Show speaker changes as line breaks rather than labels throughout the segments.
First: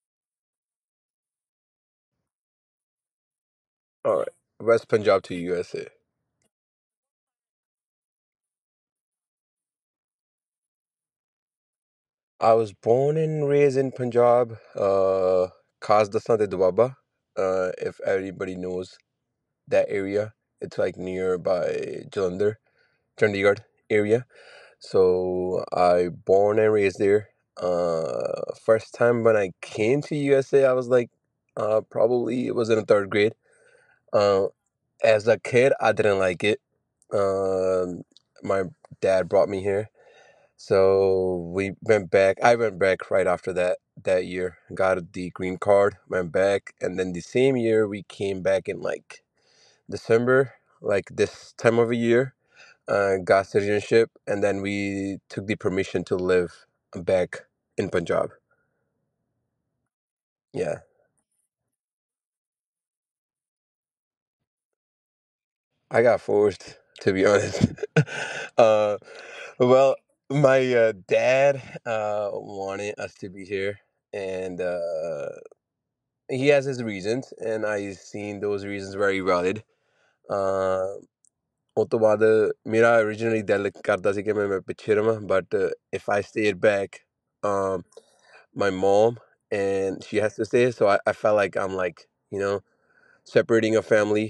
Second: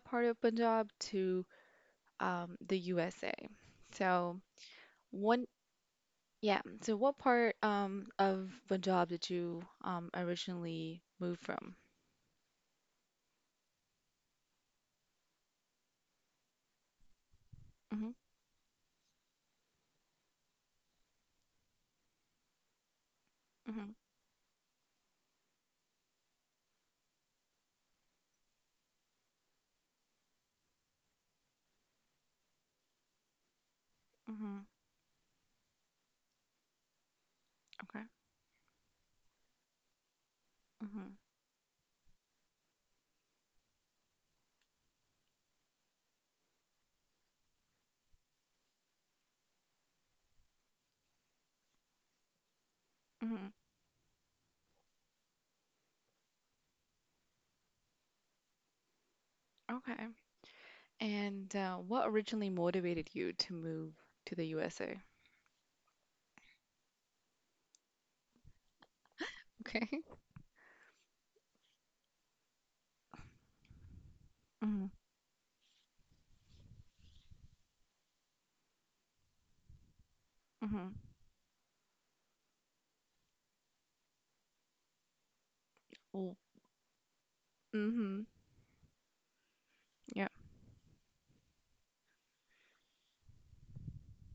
part of Punjab, to the USA.
All right.
So
West Punjab to
one,
USA.
yeah. So what part of Punjab did you originally move from?
I was born and raised in Punjab, Khasdasna de Dwaba, if
Hmm.
everybody knows that area. It's like nearby Jalandhar, Chandigarh
Hmm.
area. So I born and raised there. First time when I came to USA, I was like, probably it was in the third grade. Uh,
Hmm.
as a kid, I didn't like it.
Okay.
Um, my dad brought me here.
Hmm.
So we went back. I went back right after that year. Got the green card, went back, and then the same year we came back in like December, like this time of a year,
Hmm.
got citizenship, and then we took the permission to live back in Punjab.
Okay.
Yeah,
And what originally motivated you to move to the USA?
I got forced to be honest. uh, well,
Okay.
my dad wanted us to be here, and
Hmm.
He has his reasons, and I seen those reasons very valid.
Hmm.
Uh, ਉਸ ਤੋਂ ਬਾਅਦ ਮੇਰਾ originally ਦਿਲ ਕਰਦਾ ਸੀ ਕਿ ਮੈਂ ਪਿੱਛੇ ਰਵਾਂ but if I
Well,
stayed back, um,
hmm.
my mom and she
Yeah.
has to stay, so I felt like I'm like you know separating a family.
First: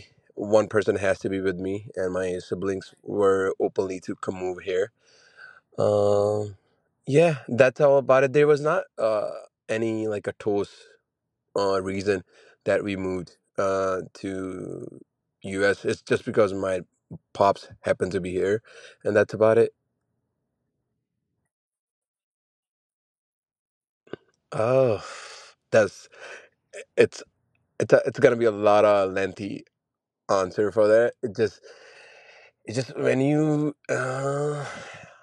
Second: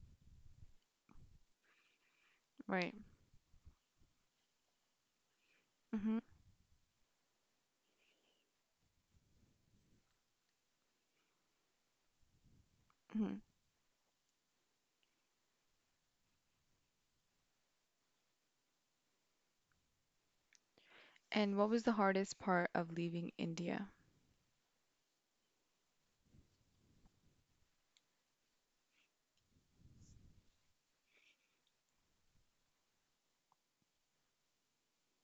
One person has to be with me, and my siblings
Right.
were openly to come over here. Um, yeah, that's all about it. There was not uh any like a toast reason that we moved
Mhm.
to US. It's just because my pops happened to be here, and that's about it.
And what was the hardest part of leaving India?
Oh, that's it's it's a, it's gonna be a lot of lengthy answer for that. It just when you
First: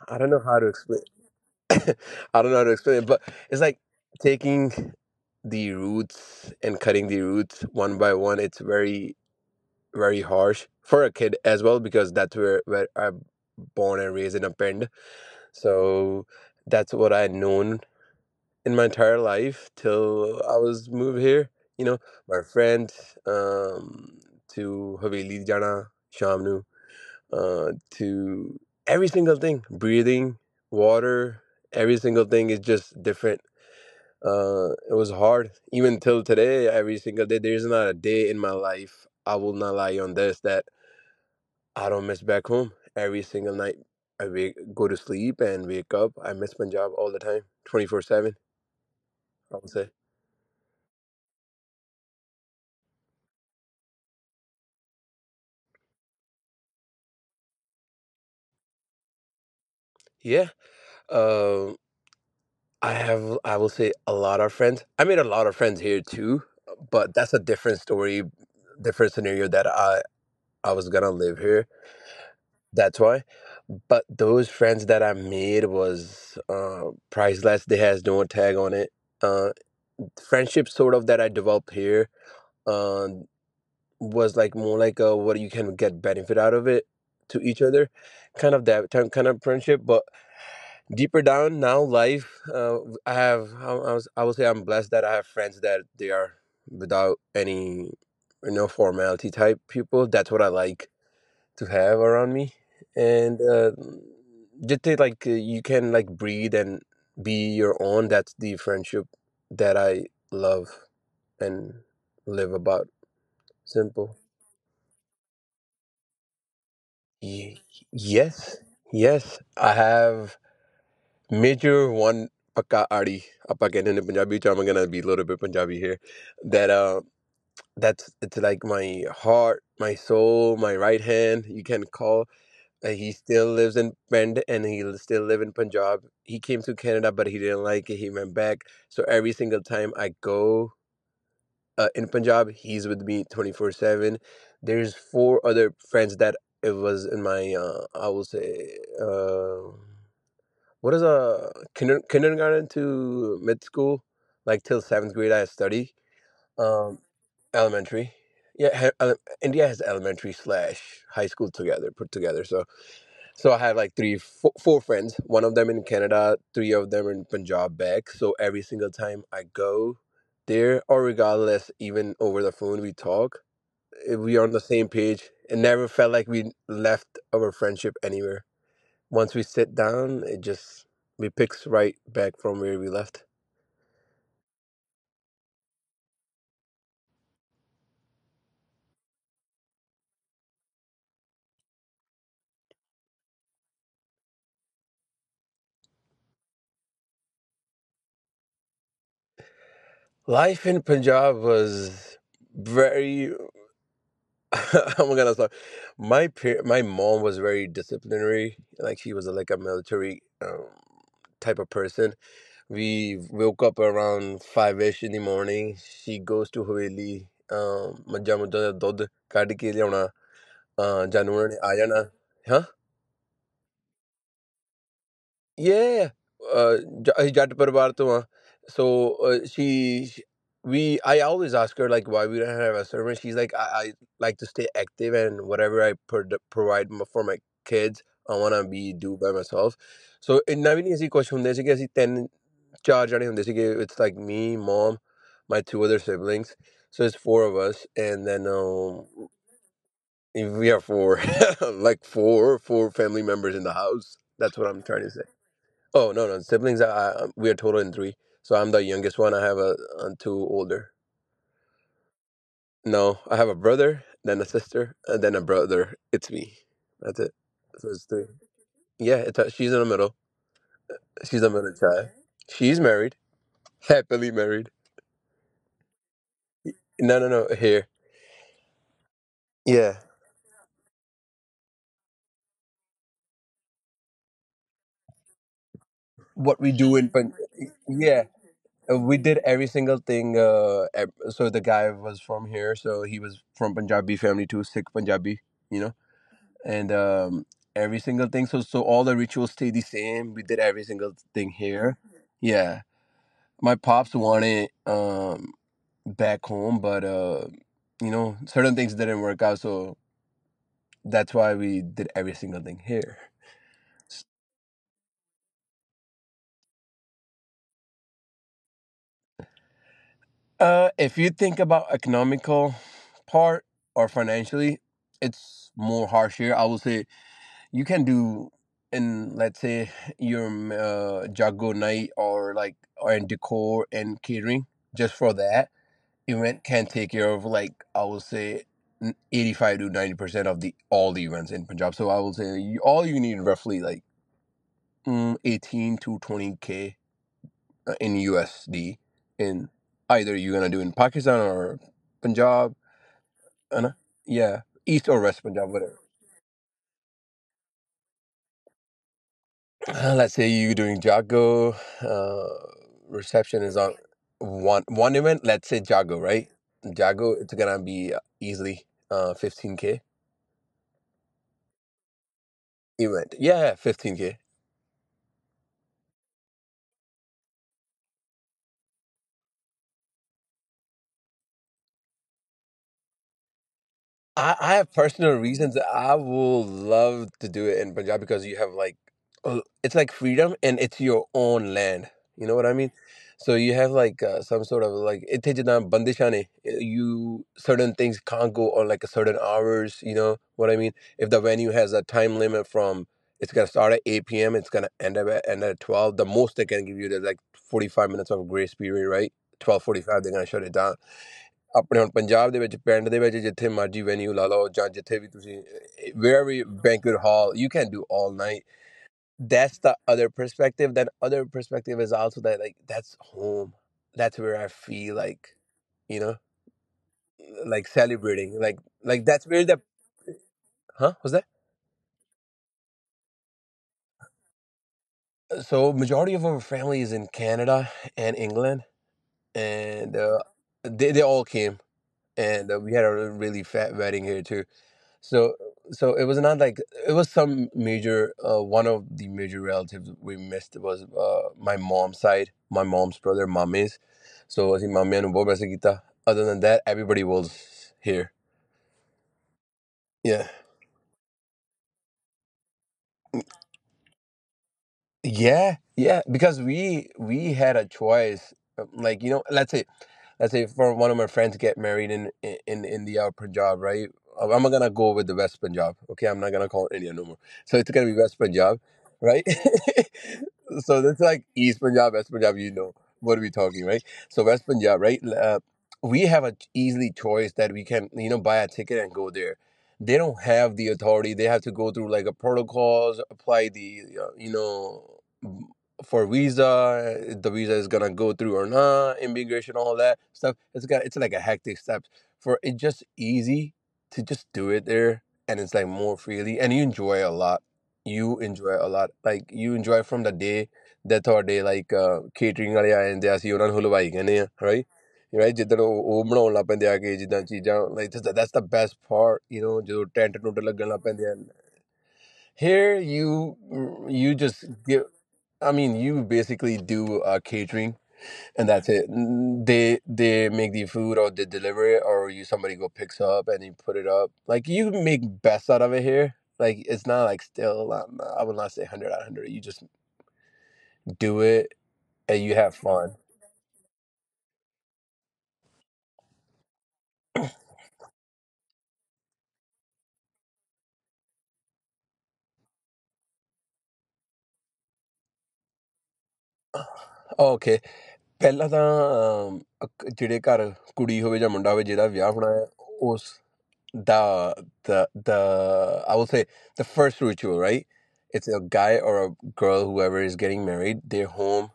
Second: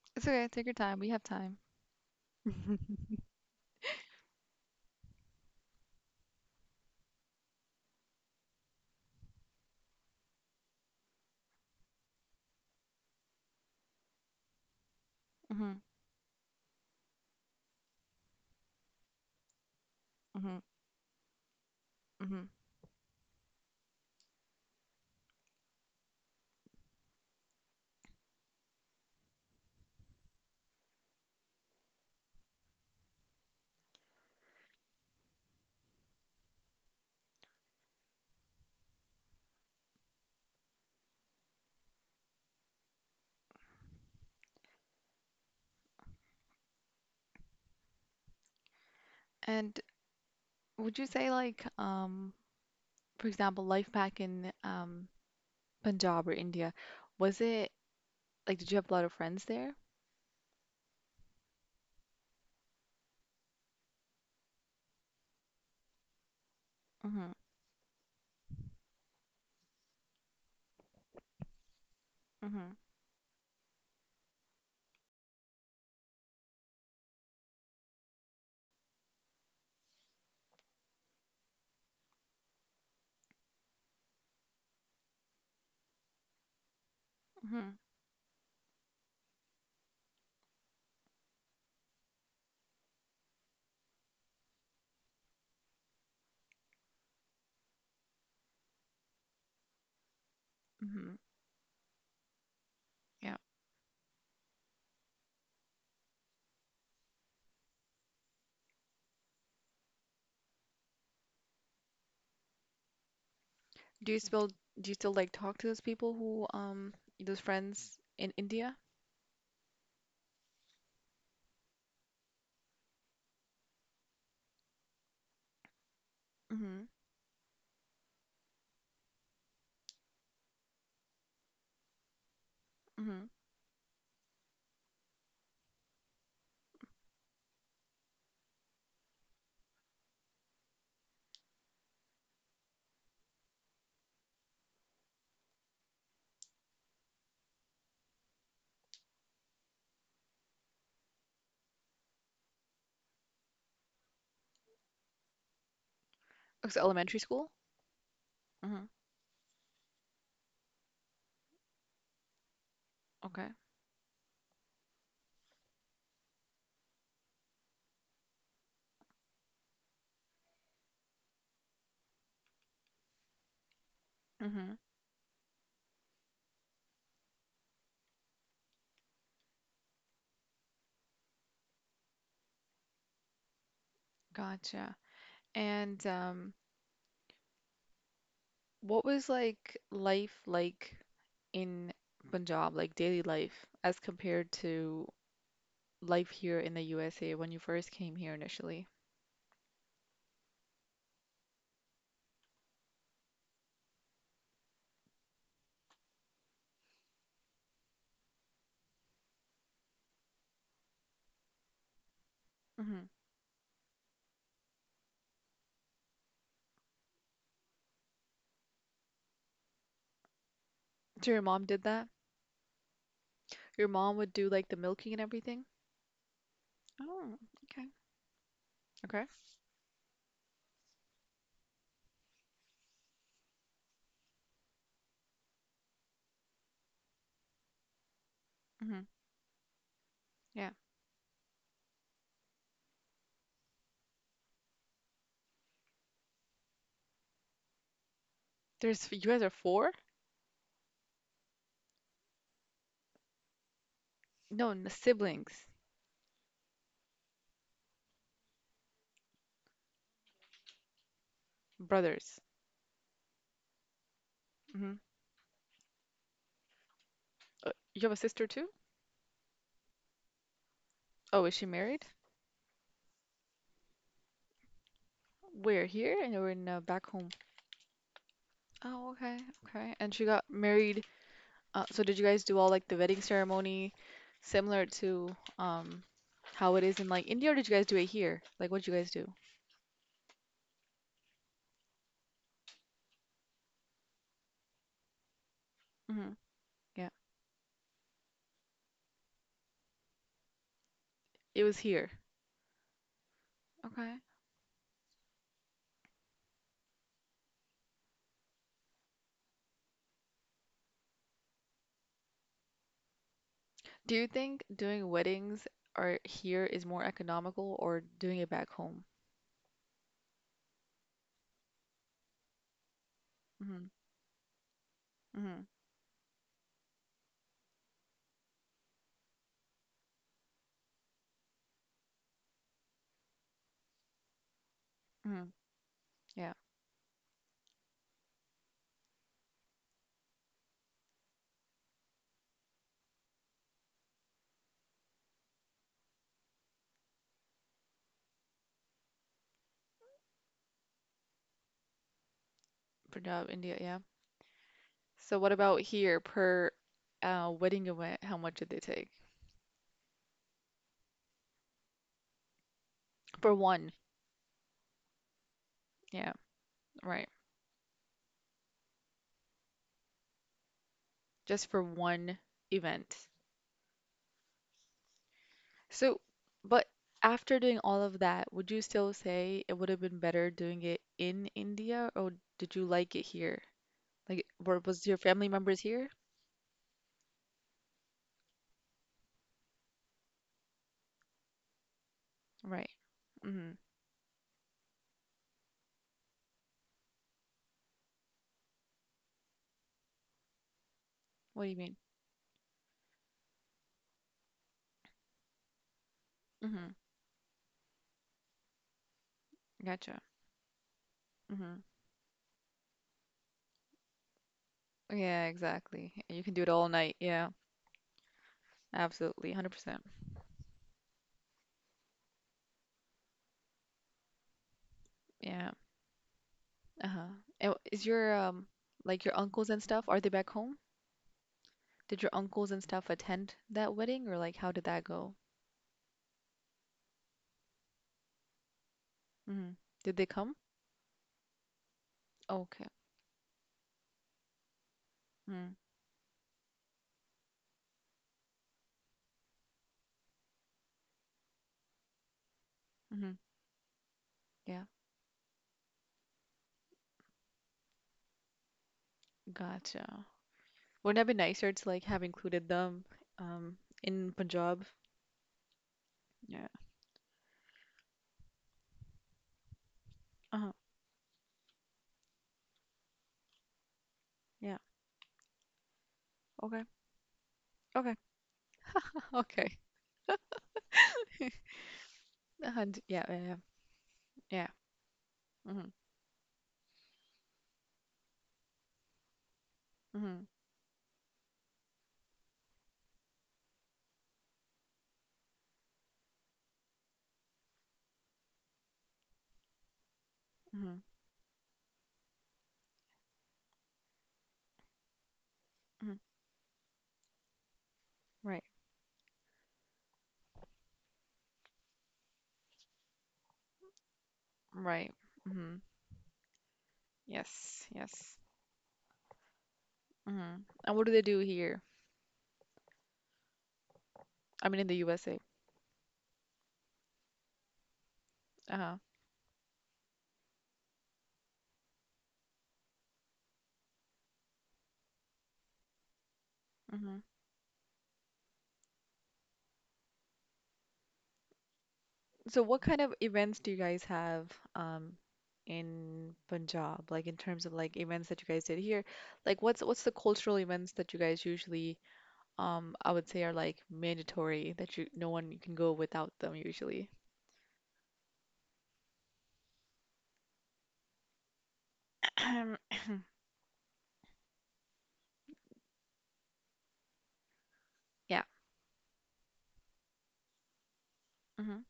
I
It's
don't know
okay,
how
take
to
your time.
explain.
We have time.
I don't know how to explain it, but it's like taking the roots and cutting the roots one by one. It's very very harsh for a kid as well because that's where I'm born and raised in a pen.
Hmm.
So that's what I known in my entire life till I
Hmm.
was moved here. you know my
Hmm.
friend, um to haveli jana shamnu, to every single thing, breathing, water, every single thing is just different. It was hard, even till today. Every single day, there's not a day in my life I will not lie on this that I don't miss back home. Every single night, I wake, go to sleep and wake up. I miss Punjab all the time, 24/7. I would
And
say.
would you say like for example life back in Punjab or India, was it like did you have a lot of friends there?
Yeah. Um, I have, I will say, a lot of friends. I made a lot of friends here too, but
Hmm.
that's a different story, different scenario that I was gonna live here.
Hmm.
That's why. But those friends that I made was priceless. They has no tag on it. Uh, Friendships sort of that I developed here Uh, was like more like a what you can get benefit out of it to each
Hmm.
other kind of kind of friendship. But deeper down, now life I would say I'm blessed that I have friends that they are without any formality type people. That's what I like
Hmm.
to have around me,
Yeah.
and just say, like you can like breathe and be your own. That's the friendship that I love and live about.
Do
Simple.
you still do you still like talk to those people who those
Ye-
friends in
Yes,
India?
yes, I have major one pakka aadi. Apa कहते हैं in Punjabi, so I'm gonna be a little bit Punjabi here. That
Hmm.
that's it's like my heart, my soul, my right hand. You can call. He
Hmm.
still lives in Pend and still live in Punjab. He came to Canada, but he didn't like it. He went back. So every single time I go in Punjab, he's with me 24/7. There's four other friends that it was in my, I will say, what is a kindergarten to mid school? Like till seventh grade, I study.
It's
Um,
elementary school?
Elementary. Yeah,
Hmm.
India has elementary slash high school together, put together. So
Okay.
so I have like three, four friends. One of them in Canada, three of them in Punjab back. So every single time I go there, or regardless, even over the phone we talk, we are on the
Hmm.
same page. It never felt like we left our friendship anywhere. Once we sit down, it just we picks right back from where we left.
Gotcha. And what was like life like in Punjab, like daily life, as compared to life here in the USA when you first came here initially?
Life in Punjab was very. Oh my God, I'm gonna start. My mom was very disciplinary. Like she was like a military, type of person.
Hmm.
We woke up around five ish in the morning. She goes to ਹਵੇਲੀ, ਮੱਝਾਂ ਮੁੱਝਾਂ ਦਾ ਦੁੱਧ ਕੱਢ ਕੇ ਲਿਆਉਣਾ ਅਹ ਜਾਂ
So your
ਉਹਨਾਂ ਨੇ
mom
ਆ
did
ਜਾਣਾ
that?
ਹਾਂ,
Your mom would do like the milking and everything?
Yeah, uh,
Oh,
Jat
okay.
Parivar to वहाँ. So
Okay.
I always ask her like why we don't have a servant. She's like, I like to stay active and whatever I provide for my kids, I wanna be
Hmm.
do by myself. So
Yeah.
ਇੰਨਾ ਵੀ ਨਹੀਂ ਅਸੀਂ ਕੁਛ ਹੁੰਦੇ ਸੀਗੇ ਅਸੀਂ ਤਿੰਨ ਚਾਰ ਜਣੇ ਹੁੰਦੇ ਸੀਗੇ. It's like me, mom, my two other siblings. So it's four of us, and then
There's f- you guys are four?
we are four, like four family members in the house. That's
No,
what I'm
n-
trying to say.
siblings,
Oh no, no siblings. I we are total in three. So I'm the youngest one. I have two older.
brothers.
No, I have a brother, then a
Hmm.
sister, and then a brother. It's me. That's it. So
You
it's
have a
three.
sister too?
Yeah, she's in the middle.
Oh,
She's
is
a
she
middle
married?
child. She's married, happily married.
We're here and we're in back
No,
home.
no, no. Here.
Oh, okay. Okay.
Yeah.
And she got married. So did you guys do all like the wedding ceremony similar to um
What
how
we
it is
do
in
in
like
Pan-
India, or did you guys do it
Yeah.
here? Like what did you guys
We
do?
did every single thing. So the guy was from here, so he was from Punjabi family too, Sikh Punjabi, you know.
Hmm.
and
Yeah,
um, every single thing. So all the rituals stay the same. We did every single thing
it was
here.
here.
Yeah, my pops
Okay.
wanted back home, but certain things didn't work out. So that's why we did every single thing here.
Do you think doing weddings are here is more economical or doing it back home?
If you think about economical part
Hmm.
or financially,
Hmm.
it's more harsh here. I would say you can do in let's say your Jago night, or in decor and catering just for
Hmm.
that
Yeah,
event can take care of like I would say 85 to 90% of the all the events in Punjab. So I will say all you need roughly like 18 to 20K in USD in either you're gonna do in Pakistan or Punjab,
Punjab, India,
and
yeah.
yeah, East or
So
West
what
Punjab,
about
whatever.
here per wedding event, how much did they take?
Let's say you're doing Jago, uh,
For
reception is
one.
on one event. Let's say Jago,
Yeah,
right?
right.
Jago, it's gonna be easily 15K
Just for one event.
event. Yeah, 15K.
So, but after doing all of that, would you still say it would have been better doing it in India, or did you like it here? Like,
I
were
have
was your
personal
family members
reasons that
here?
I will love to do it in Punjab because you have like it's like freedom and it's your own land. You know what I
Right.
mean? So
Mm-hmm.
you have like some sort of like it takes down bandishane. You certain things can't go on like a certain hours. You know what I mean? If the
What do you
venue
mean?
has a time limit from it's gonna start at 8 p.m. It's gonna end at 12. The most they
Mm-hmm.
can give you is like 45 minutes of grace period, right? Twelve forty
Gotcha.
five, they're gonna shut it down
Mm-hmm.
ਆਪਣੇ ਹੁਣ ਪੰਜਾਬ ਦੇ ਵਿੱਚ ਪਿੰਡ ਦੇ ਵਿੱਚ ਜਿੱਥੇ ਮਰਜੀ Venue ਲਾ ਲਓ ਜਾਂ ਜਿੱਥੇ ਵੀ
Yeah,
ਤੁਸੀਂ
exactly. You can
wear
do it
ਵੀ
all night.
Banquet
Yeah,
hall you can do all night
absolutely,
that's
100%.
other perspective perspective than other perspective is also that like that's home that's where I feel like
Yeah.
You know
Uh-huh. And w-
like
is your
celebrating, like
like your
like that's
uncles
where
and
the
stuff, are they back home?
huh was that.
Did your uncles and stuff attend that wedding, or like how did that go?
So majority of our family is in Canada and England,
Mm-hmm. Did they
and
come?
they all came.
Okay.
And we had a really fat wedding here too. So so it was not like it was some major one of the major relatives we missed was my mom's side, my mom's
Mm-hmm.
brother, mommy's.
Yeah.
So I think mommy and Bob. Other than that, everybody was here.
Gotcha.
Yeah.
Wouldn't it be nicer to like have included them um in Punjab?
Yeah, yeah,
Yeah.
because we had a choice. Like, let's say let's
Uh-huh.
say for one of my friends get married in India or Punjab, right?
Yeah.
I'm gonna go with the West Punjab. Okay, I'm not
Okay.
gonna call it India no more. So it's
Okay.
gonna be West Punjab, right?
Okay.
So that's like East Punjab, West Punjab. You
And
know
yeah, yeah,
what
yeah.
are we talking, right? So
Yeah.
West Punjab, right? Uh,
Mm-hmm.
we have a easily choice that we can buy a ticket and go there. They
Mm-hmm.
don't have the authority. They have to go through like a protocols, apply the for visa, if the visa is gonna go through or not, immigration, all that stuff.
Mm-hmm.
It's like a hectic step. For it just easy to just do it there, and it's like
Hmm.
more freely, and you enjoy a lot. You
Right.
enjoy a lot. Like you enjoy from the day that thought they like catering area, and they ask you ਉਹਨਾਂ ਨੂੰ ਹਲਵਾਈ ਕਹਿੰਦੇ ਆ
Right.
right
Mm-hmm.
ਜਿੱਦਣ ਉਹ ਬਣਾਉਣ ਲੱਗ ਪੈਂਦੇ ਆ ਕੇ ਜਿੱਦਾਂ
Yes.
ਚੀਜ਼ਾਂ like
Yes.
That's the best part you نو ਜਦੋਂ ਟੈਂਟ
Mm-hmm.
ਟੁੰਟ
And
ਲੱਗਣ
what do
ਲੱਗ
they do
ਪੈਂਦੇ ਆ.
here?
Here you
I
just
mean, in the
give,
USA.
I mean you basically do catering, and
Uh-huh.
that's it. They they make the food, or they deliver it, or you somebody go picks up and you put it up. Like you make best out of it here. Like
Mm-hmm.
it's not like still, I would not say 100 out of 100. You just do it and
So
you
what
have
kind of
fun.
events do you guys have um in Punjab? Like in terms of like events that you guys did here? Like what's the cultural events that you guys usually I would say are like mandatory that you no one can go without them usually.
Oh, okay. ਪਹਿਲਾਂ ਤਾਂ ਜਿਹੜੇ ਘਰ ਕੁੜੀ ਹੋਵੇ ਜਾਂ ਮੁੰਡਾ ਹੋਵੇ ਜਿਹਦਾ ਵਿਆਹ ਹੋਣਾ ਹੈ ਉਸ ਦਾ, the the I will say the first ritual, right?
Yeah.
It's a guy or a girl, whoever is getting married, their
Hmm.
home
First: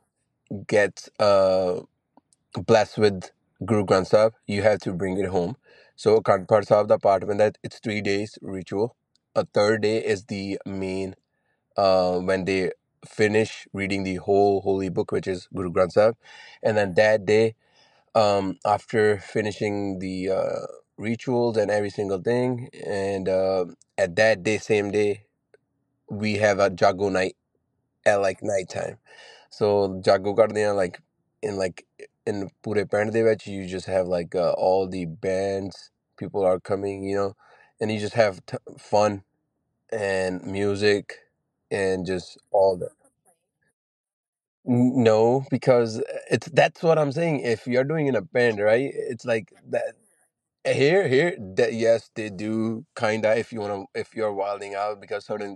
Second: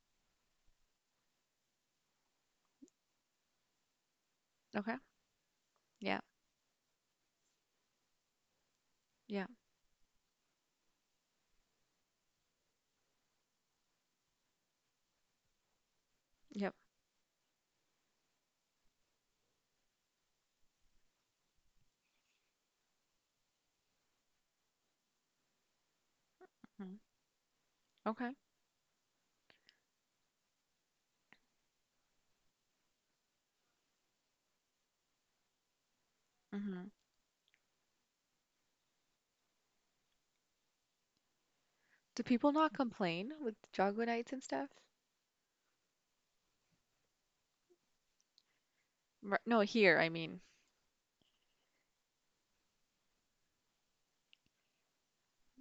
gets blessed with Guru Granth Sahib. You have to
Okay.
bring it home.
Yeah.
So Akhand Path Sahib, the part when that it's 3 days ritual. A
Yeah.
third day is the main, when they finish reading the whole holy book, which is Guru Granth Sahib.
Yep.
And then that day, after finishing the rituals and every single thing. And at that day, same day, we have a jago
Hmm.
night at
Okay.
like nighttime. So jago ਕਰਦੇ ਆ like in pure band ਦੇ ਵਿੱਚ you just have like all the bands, people are
Hmm.
coming, you know, and you just have fun and music and
Do
just
people
all
not
that.
complain with Jago nights and stuff?
No, because it's that's what I'm saying, if you're doing in a band, right, it's
Ri-
like
No,
that.
here, I mean.
Here, here, that yes, they do kinda. If you wanna, if you're wilding out, because certain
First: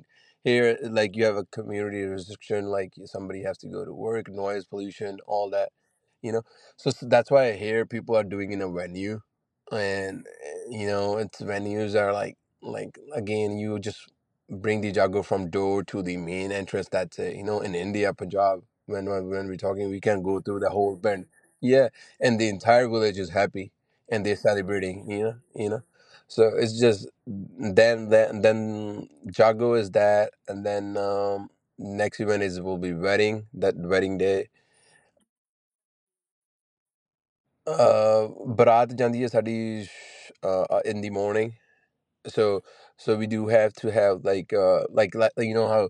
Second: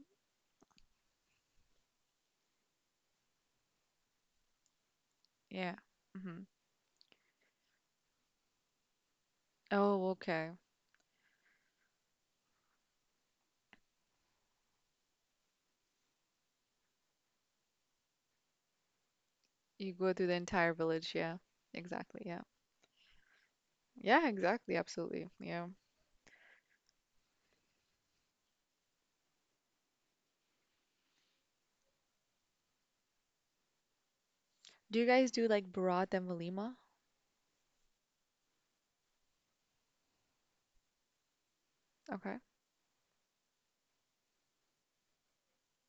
here, like you have a community restriction, like somebody has to go to work, noise pollution, all that,
Yeah.
you know.
Hmm.
So, that's why here people are doing in a venue,
Oh,
and
okay.
you know, it's venues are like again, you just bring the jago from door to the main entrance. That's it. You know, in India, Punjab, when when we're talking,
You
we
go
can
through the
go through the
entire
whole
village.
bend.
Yeah.
Yeah,
Exactly.
and
Yeah.
the entire village is happy, and
Yeah,
they're
exactly.
celebrating, you
Absolutely.
know,
Yeah.
you know. So it's just then Jago is that, and then, next event is will be wedding, that wedding day.
Do you guys do like Bharat and Valima?
Bharat Jandi is studies in the morning,
Okay.
so we do have to have like you know how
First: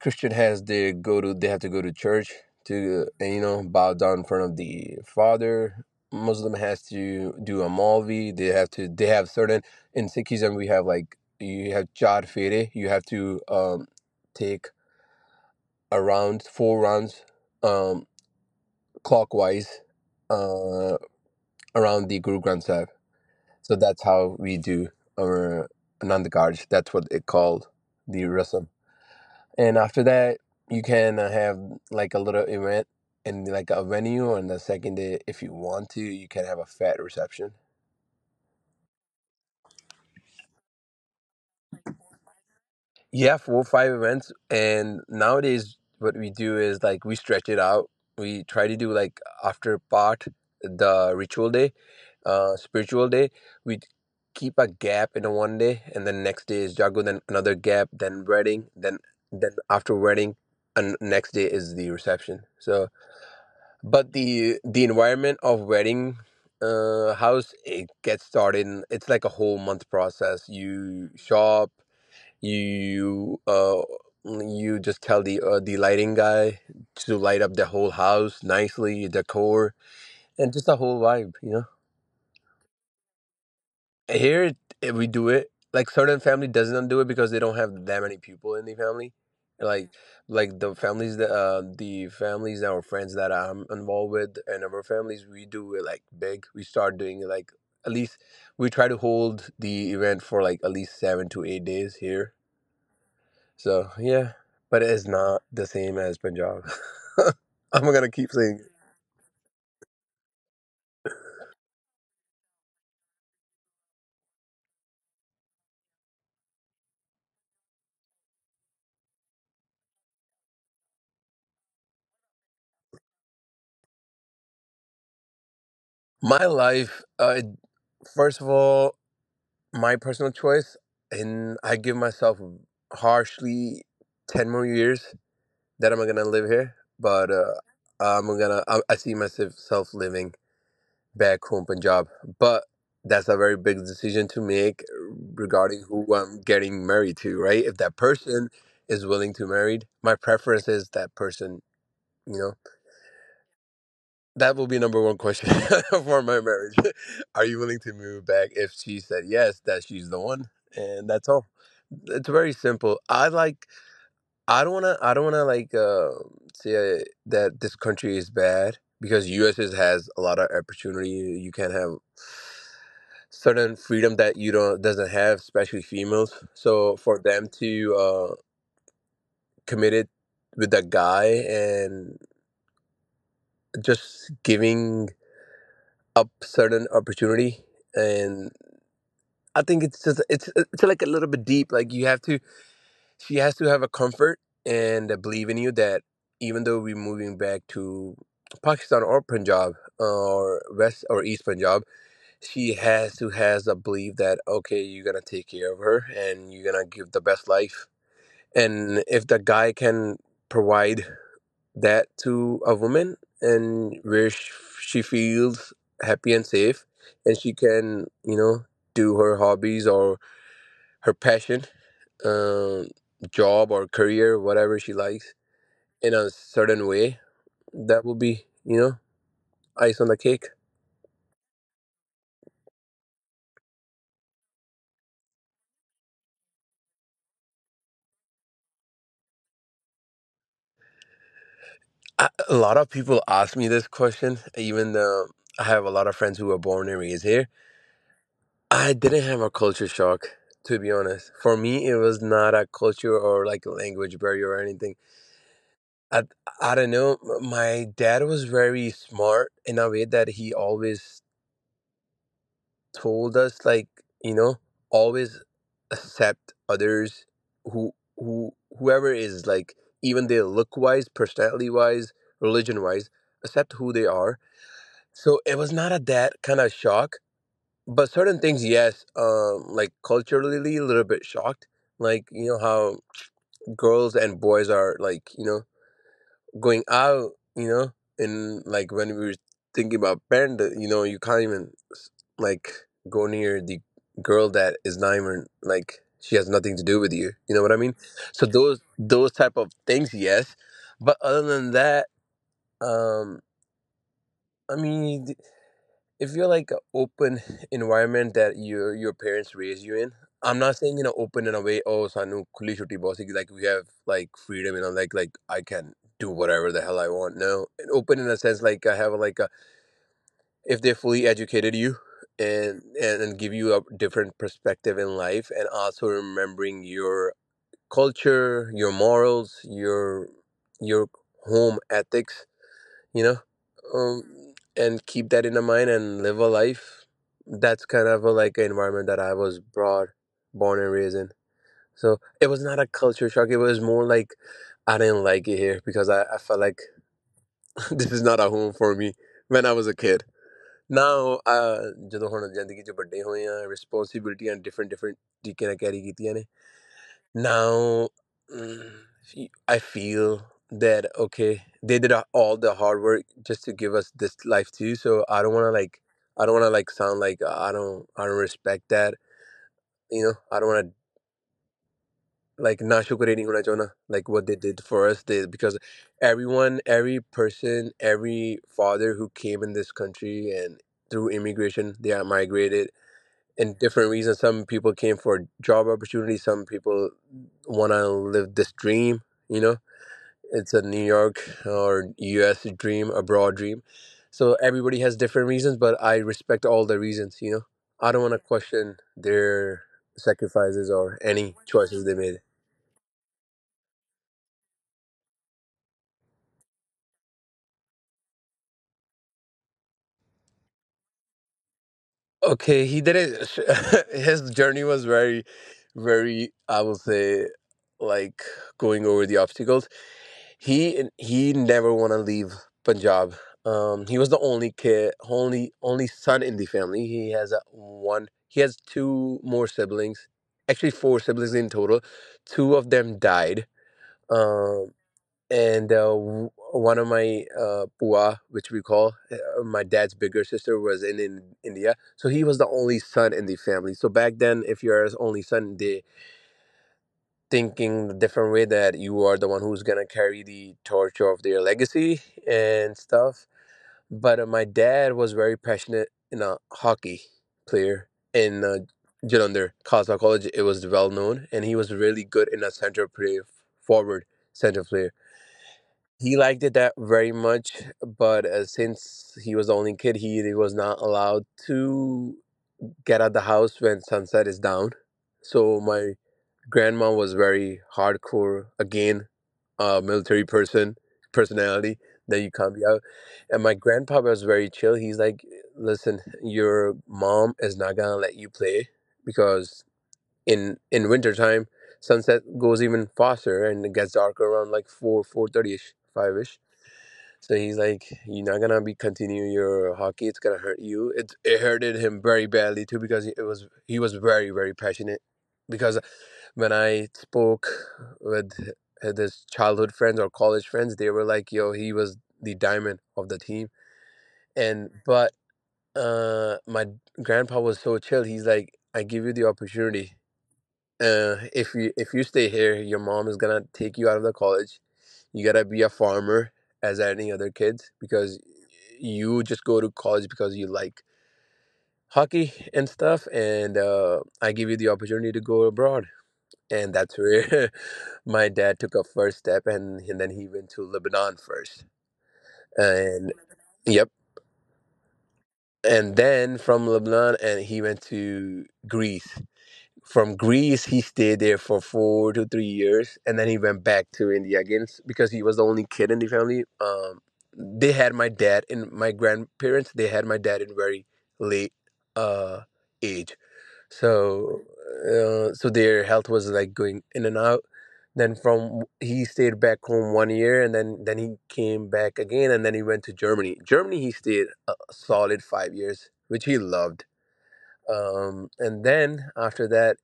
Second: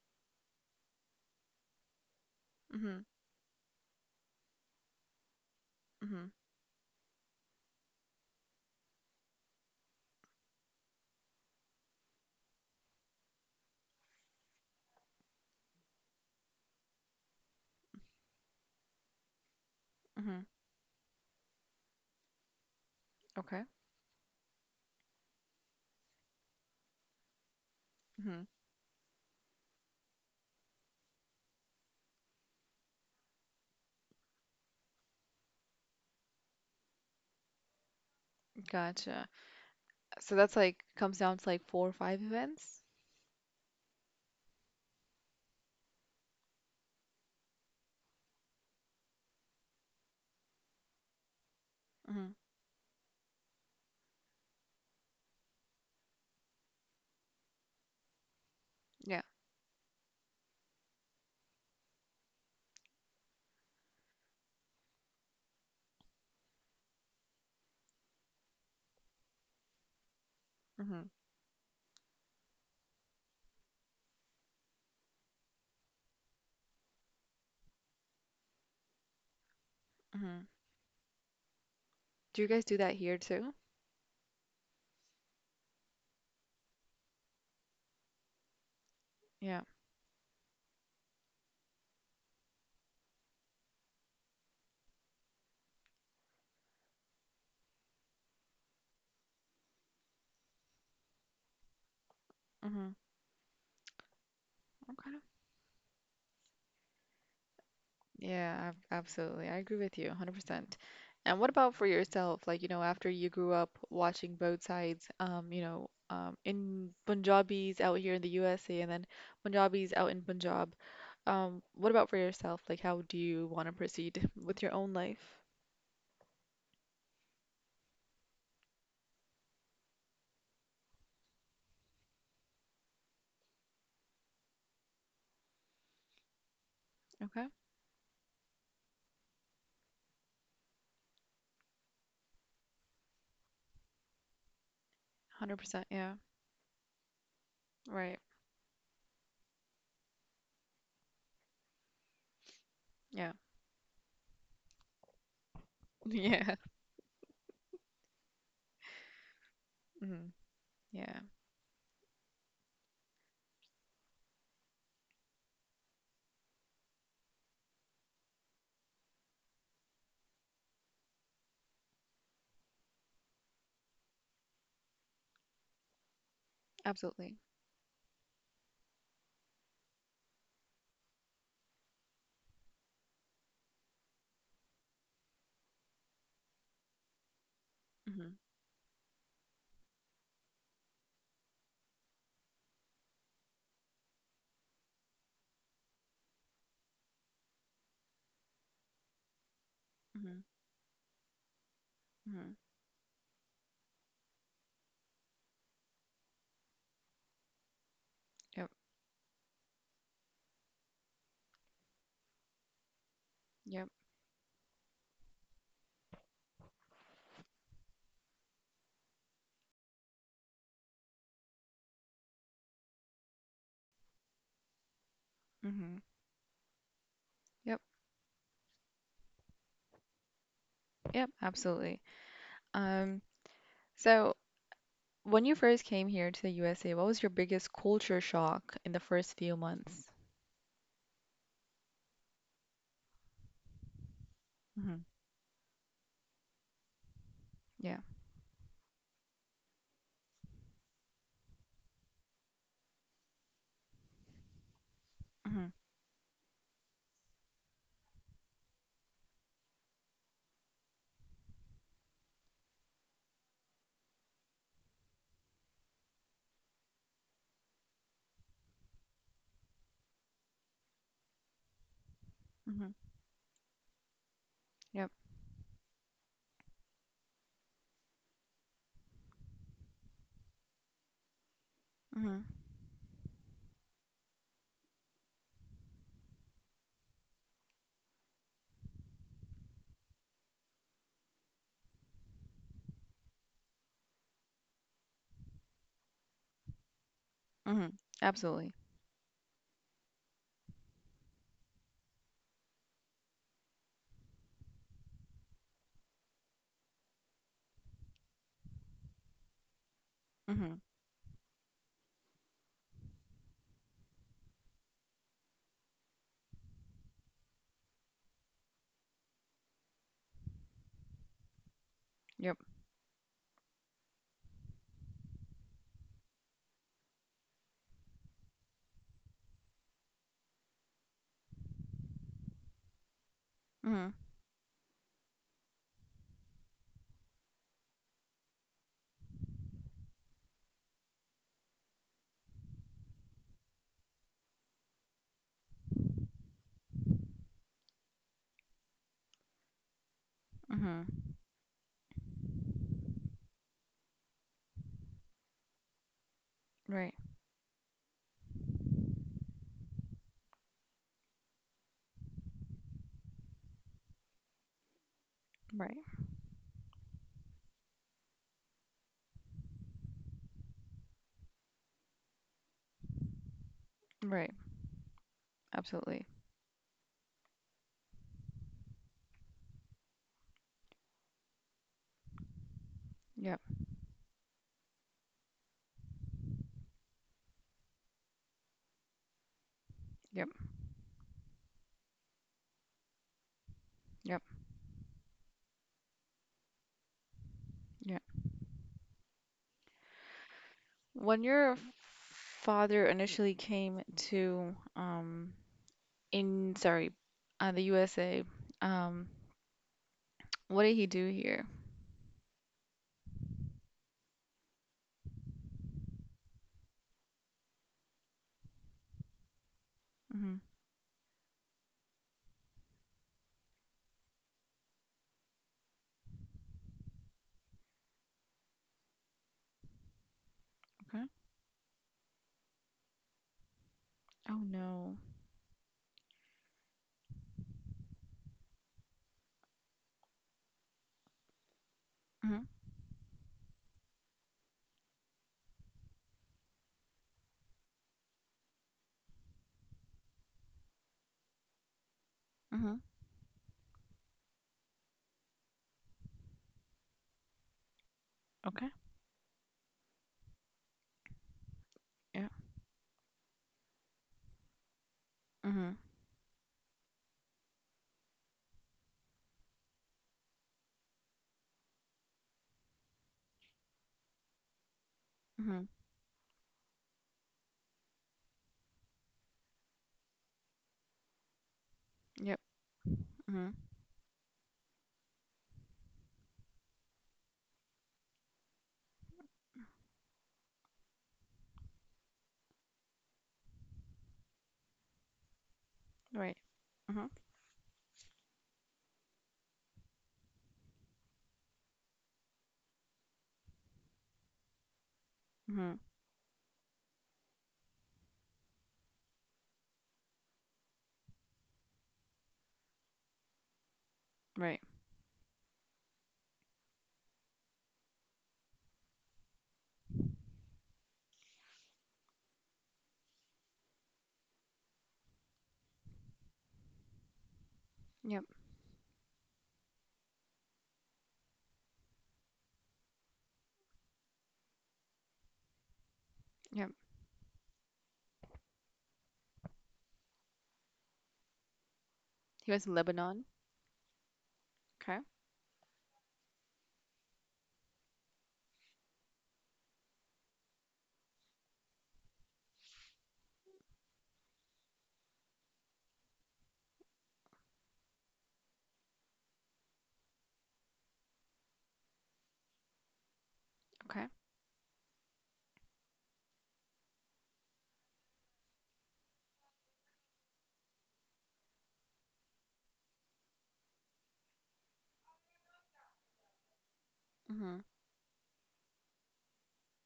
Christian has they go to they have to go to church
Mm-hmm.
to and, you know, bow down in front of the father.
Mm-hmm.
Muslim has to do a malvi. They have to they have certain, in Sikhism we have like you have char fere. You have to take around four rounds, um clockwise
Mm-hmm.
uh around the Guru Granth Sahib.
Okay.
So that's how we do our Nandgarj. That's what it called, the
Mm-hmm.
rasam. And after that, you can have like a little event in like a venue. On the second day, if you want to, you can have a fat reception.
Gotcha. So that's like comes down to like four or five events.
Yeah, four or five events. And nowadays, what we do is like we stretch it out. We try to do like after part, the ritual day,
Hmm.
spiritual day. We keep a gap in a one day, and then next day is jago, then another gap, then wedding,
Yeah.
then after wedding, and next day is the reception. So but the environment of wedding house it gets started. It's like a whole month process.
Hmm.
You shop. You you just tell the lighting guy to light up the whole house nicely, decor,
Hmm.
and just a whole vibe. You know.
Do you guys do that here too?
Here it, we do it. Like certain family doesn't do it because they don't have that many people in the family.
Yeah.
Like the families that are friends that I'm involved with, and our families, we do it like big. We start doing it like at least we try to hold the event for like at least 7 to 8 days here.
Hmm.
So yeah, but it is
Okay.
not the same as Punjab. I'm gonna keep saying
Yeah,
it.
ab- absolutely. I agree with you 100%. And what about for yourself? Like, you know, after you grew up watching both sides, you know, in Punjabis out here in the USA and then Punjabis out in Punjab, what about for yourself? Like, how do you want to proceed with your own life?
My life. First of all, my personal choice, and I give myself harshly 10 more years that I'm gonna live here. But
Okay.
I'm gonna I see myself living back home, Punjab. But that's a very big decision to make
100%.
regarding
Yeah.
who I'm getting married to, right? If that
Right.
person is willing to married, my preference is that person, you know.
Yeah.
That will be number one question for my
Yeah.
marriage. Are you willing to move back? If she said yes, that she's the
Mhm.
one, and
Yeah.
that's all. It's very simple. I like. I don't wanna. I don't wanna like say that this country is bad because U.S. has a lot of opportunity. You can have certain freedom that you don't doesn't have, especially females. So for
Absolutely.
them to commit it with a guy and just giving up certain opportunity
Hmm.
and. I think it's just it's like a little bit deep. Like you have to, she has to have a comfort and a belief in you, that even though we're moving back to Pakistan or Punjab,
Hmm.
or West or East Punjab,
Hmm.
she has to has a belief that okay, you're gonna take care of her and you're gonna give the best life.
Yep.
And if the guy can provide that to a woman,
Yep.
and where she feels happy and safe, and she can you know do her hobbies or her passion, um, job or career, whatever she likes,
Hmm.
in a certain way,
Yep.
that will be, you know, ice on the cake.
Yep. Absolutely. Um, so when you first came here to the USA, what was your biggest culture shock in the first few months?
I, a lot of people ask me this question, even
Hmm.
though I have a lot of friends who were born and raised here.
Yeah.
I didn't have a culture shock, to be honest. For me, it was not a culture or like a language barrier or anything.
Hmm.
I, I don't know. My dad was very smart in a way that he always told us like you know always accept others who who whoever is like, even they look wise, personality wise, religion
Hmm.
wise, accept who they are.
Yep.
So it was not a that kind of shock, but certain things, yes, like culturally a little bit shocked, like you
Hmm.
know how girls and boys are like you know going out, you know, and like when we were thinking about band, you know, you can't even like go near the girl that is not even like she has nothing to do with you. You know what I
Hmm.
mean? So
Absolutely.
those type of things, yes. But other than that, um, I mean, if you're like an open environment that your parents raise you in, I'm
Hmm.
not saying you know open in a way, oh sanu khuli chutti bossy like we have like freedom, you know, like I can do whatever the hell I want, no, and open in a sense, like I have like a, if they fully educated you
Yep.
and give you a different perspective in life, and also remembering your culture, your morals, your your home ethics, you know,
Hmm.
and keep that in the mind and live a life. That's kind of a, like an environment that I was brought born and raised in. So it was not a culture shock, it was more like I didn't like it here because I felt like this is not a home for me when I was a kid.
Hmm.
Now ਜਦੋਂ ਹੁਣ ਜ਼ਿੰਦਗੀ 'ਚ ਵੱਡੇ ਹੋਏ ਆ ਰਿਸਪੌਂਸਿਬਿਲਟੀਆਂ different ਤਰੀਕੇ ਨਾਲ carry ਕੀਤੀਆਂ ਨੇ.
Right.
Now, mm, I feel that okay, they did all the hard work just to give us this life too. So I don't want to
Right.
like, I don't want to like sound like I don't respect that. You know, I don't want to like not shukreeni hona chona like what
Right.
they did for us. They because
Absolutely.
everyone, every person, every father who came in this country and through immigration, they are migrated
Yep.
and different reasons. Some people came for job opportunities. Some people want to live this dream. You know,
Yep.
it's a New York or U.S. dream, abroad dream.
Yep.
So everybody has different reasons, but I respect all the reasons. You know, I
Yep.
don't want to question their sacrifices or
When
any
your
choices they made.
father initially came to in sorry, the USA. Um, what did he do here?
Okay, he didn't. His journey was very, very. I will say, like going over the obstacles.
Hmm.
He never want to leave Punjab. He was the only kid, only son in the family. He has a one. He has two more siblings, actually four
Okay.
siblings in total. Two of them died.
Oh
Um,
no.
and one of my pua, which we call my dad's bigger sister, was in India. So he was the
Hmm.
only son in the family. So back then, if you're his only son, they thinking a different way that you are the one who's gonna carry the torch of their legacy
Hmm.
and stuff. But my dad was very passionate in a hockey player in
Okay.
Jalandhar Khalsa College. It was well known, and he was really good
Yeah.
in a center play, forward center player.
Hmm.
He liked it that very much, but since he was the only kid, he was not allowed to get out the house when sunset is down. So
Hmm.
my grandma was very hardcore again, military person personality, that you
Yep.
can't be out. And
Hmm.
my grandpa was very chill. He's like, listen, your mom is not gonna let you play because in wintertime sunset goes even faster and it gets darker around like 4 4:30 ish
Right.
5ish.
Hmm.
So he's like, you're not gonna be continue your hockey. It's gonna hurt you. It hurted him very badly too because it was he was very very passionate.
Hmm.
Because when I spoke with his childhood friends or college friends, they were like, yo, he was the diamond of the team.
Right.
And but my grandpa was so chill. He's like, I give you the opportunity. If you stay here, your mom is gonna take you out of the college. You gotta be a farmer as any other kid because
Yep.
you just go to college because you like hockey and stuff. And I give you the opportunity to go abroad,
Yep.
and that's where my dad took a first step, and then he went to Lebanon first.
He was in
And,
Lebanon.
yep,
Okay.
and then from Lebanon, and he went to Greece. From Greece, he stayed there for 4 to 3 years, and then he went back to India again, because he was the only kid in the family. They had my dad and my grandparents. They had my dad in very late uh, age,
Okay.
so so their health was like going in and out. Then from he stayed back home one year, and then he came back again, and then he went to Germany. Germany, he stayed a solid 5 years, which he loved,
Hmm.
and then after that,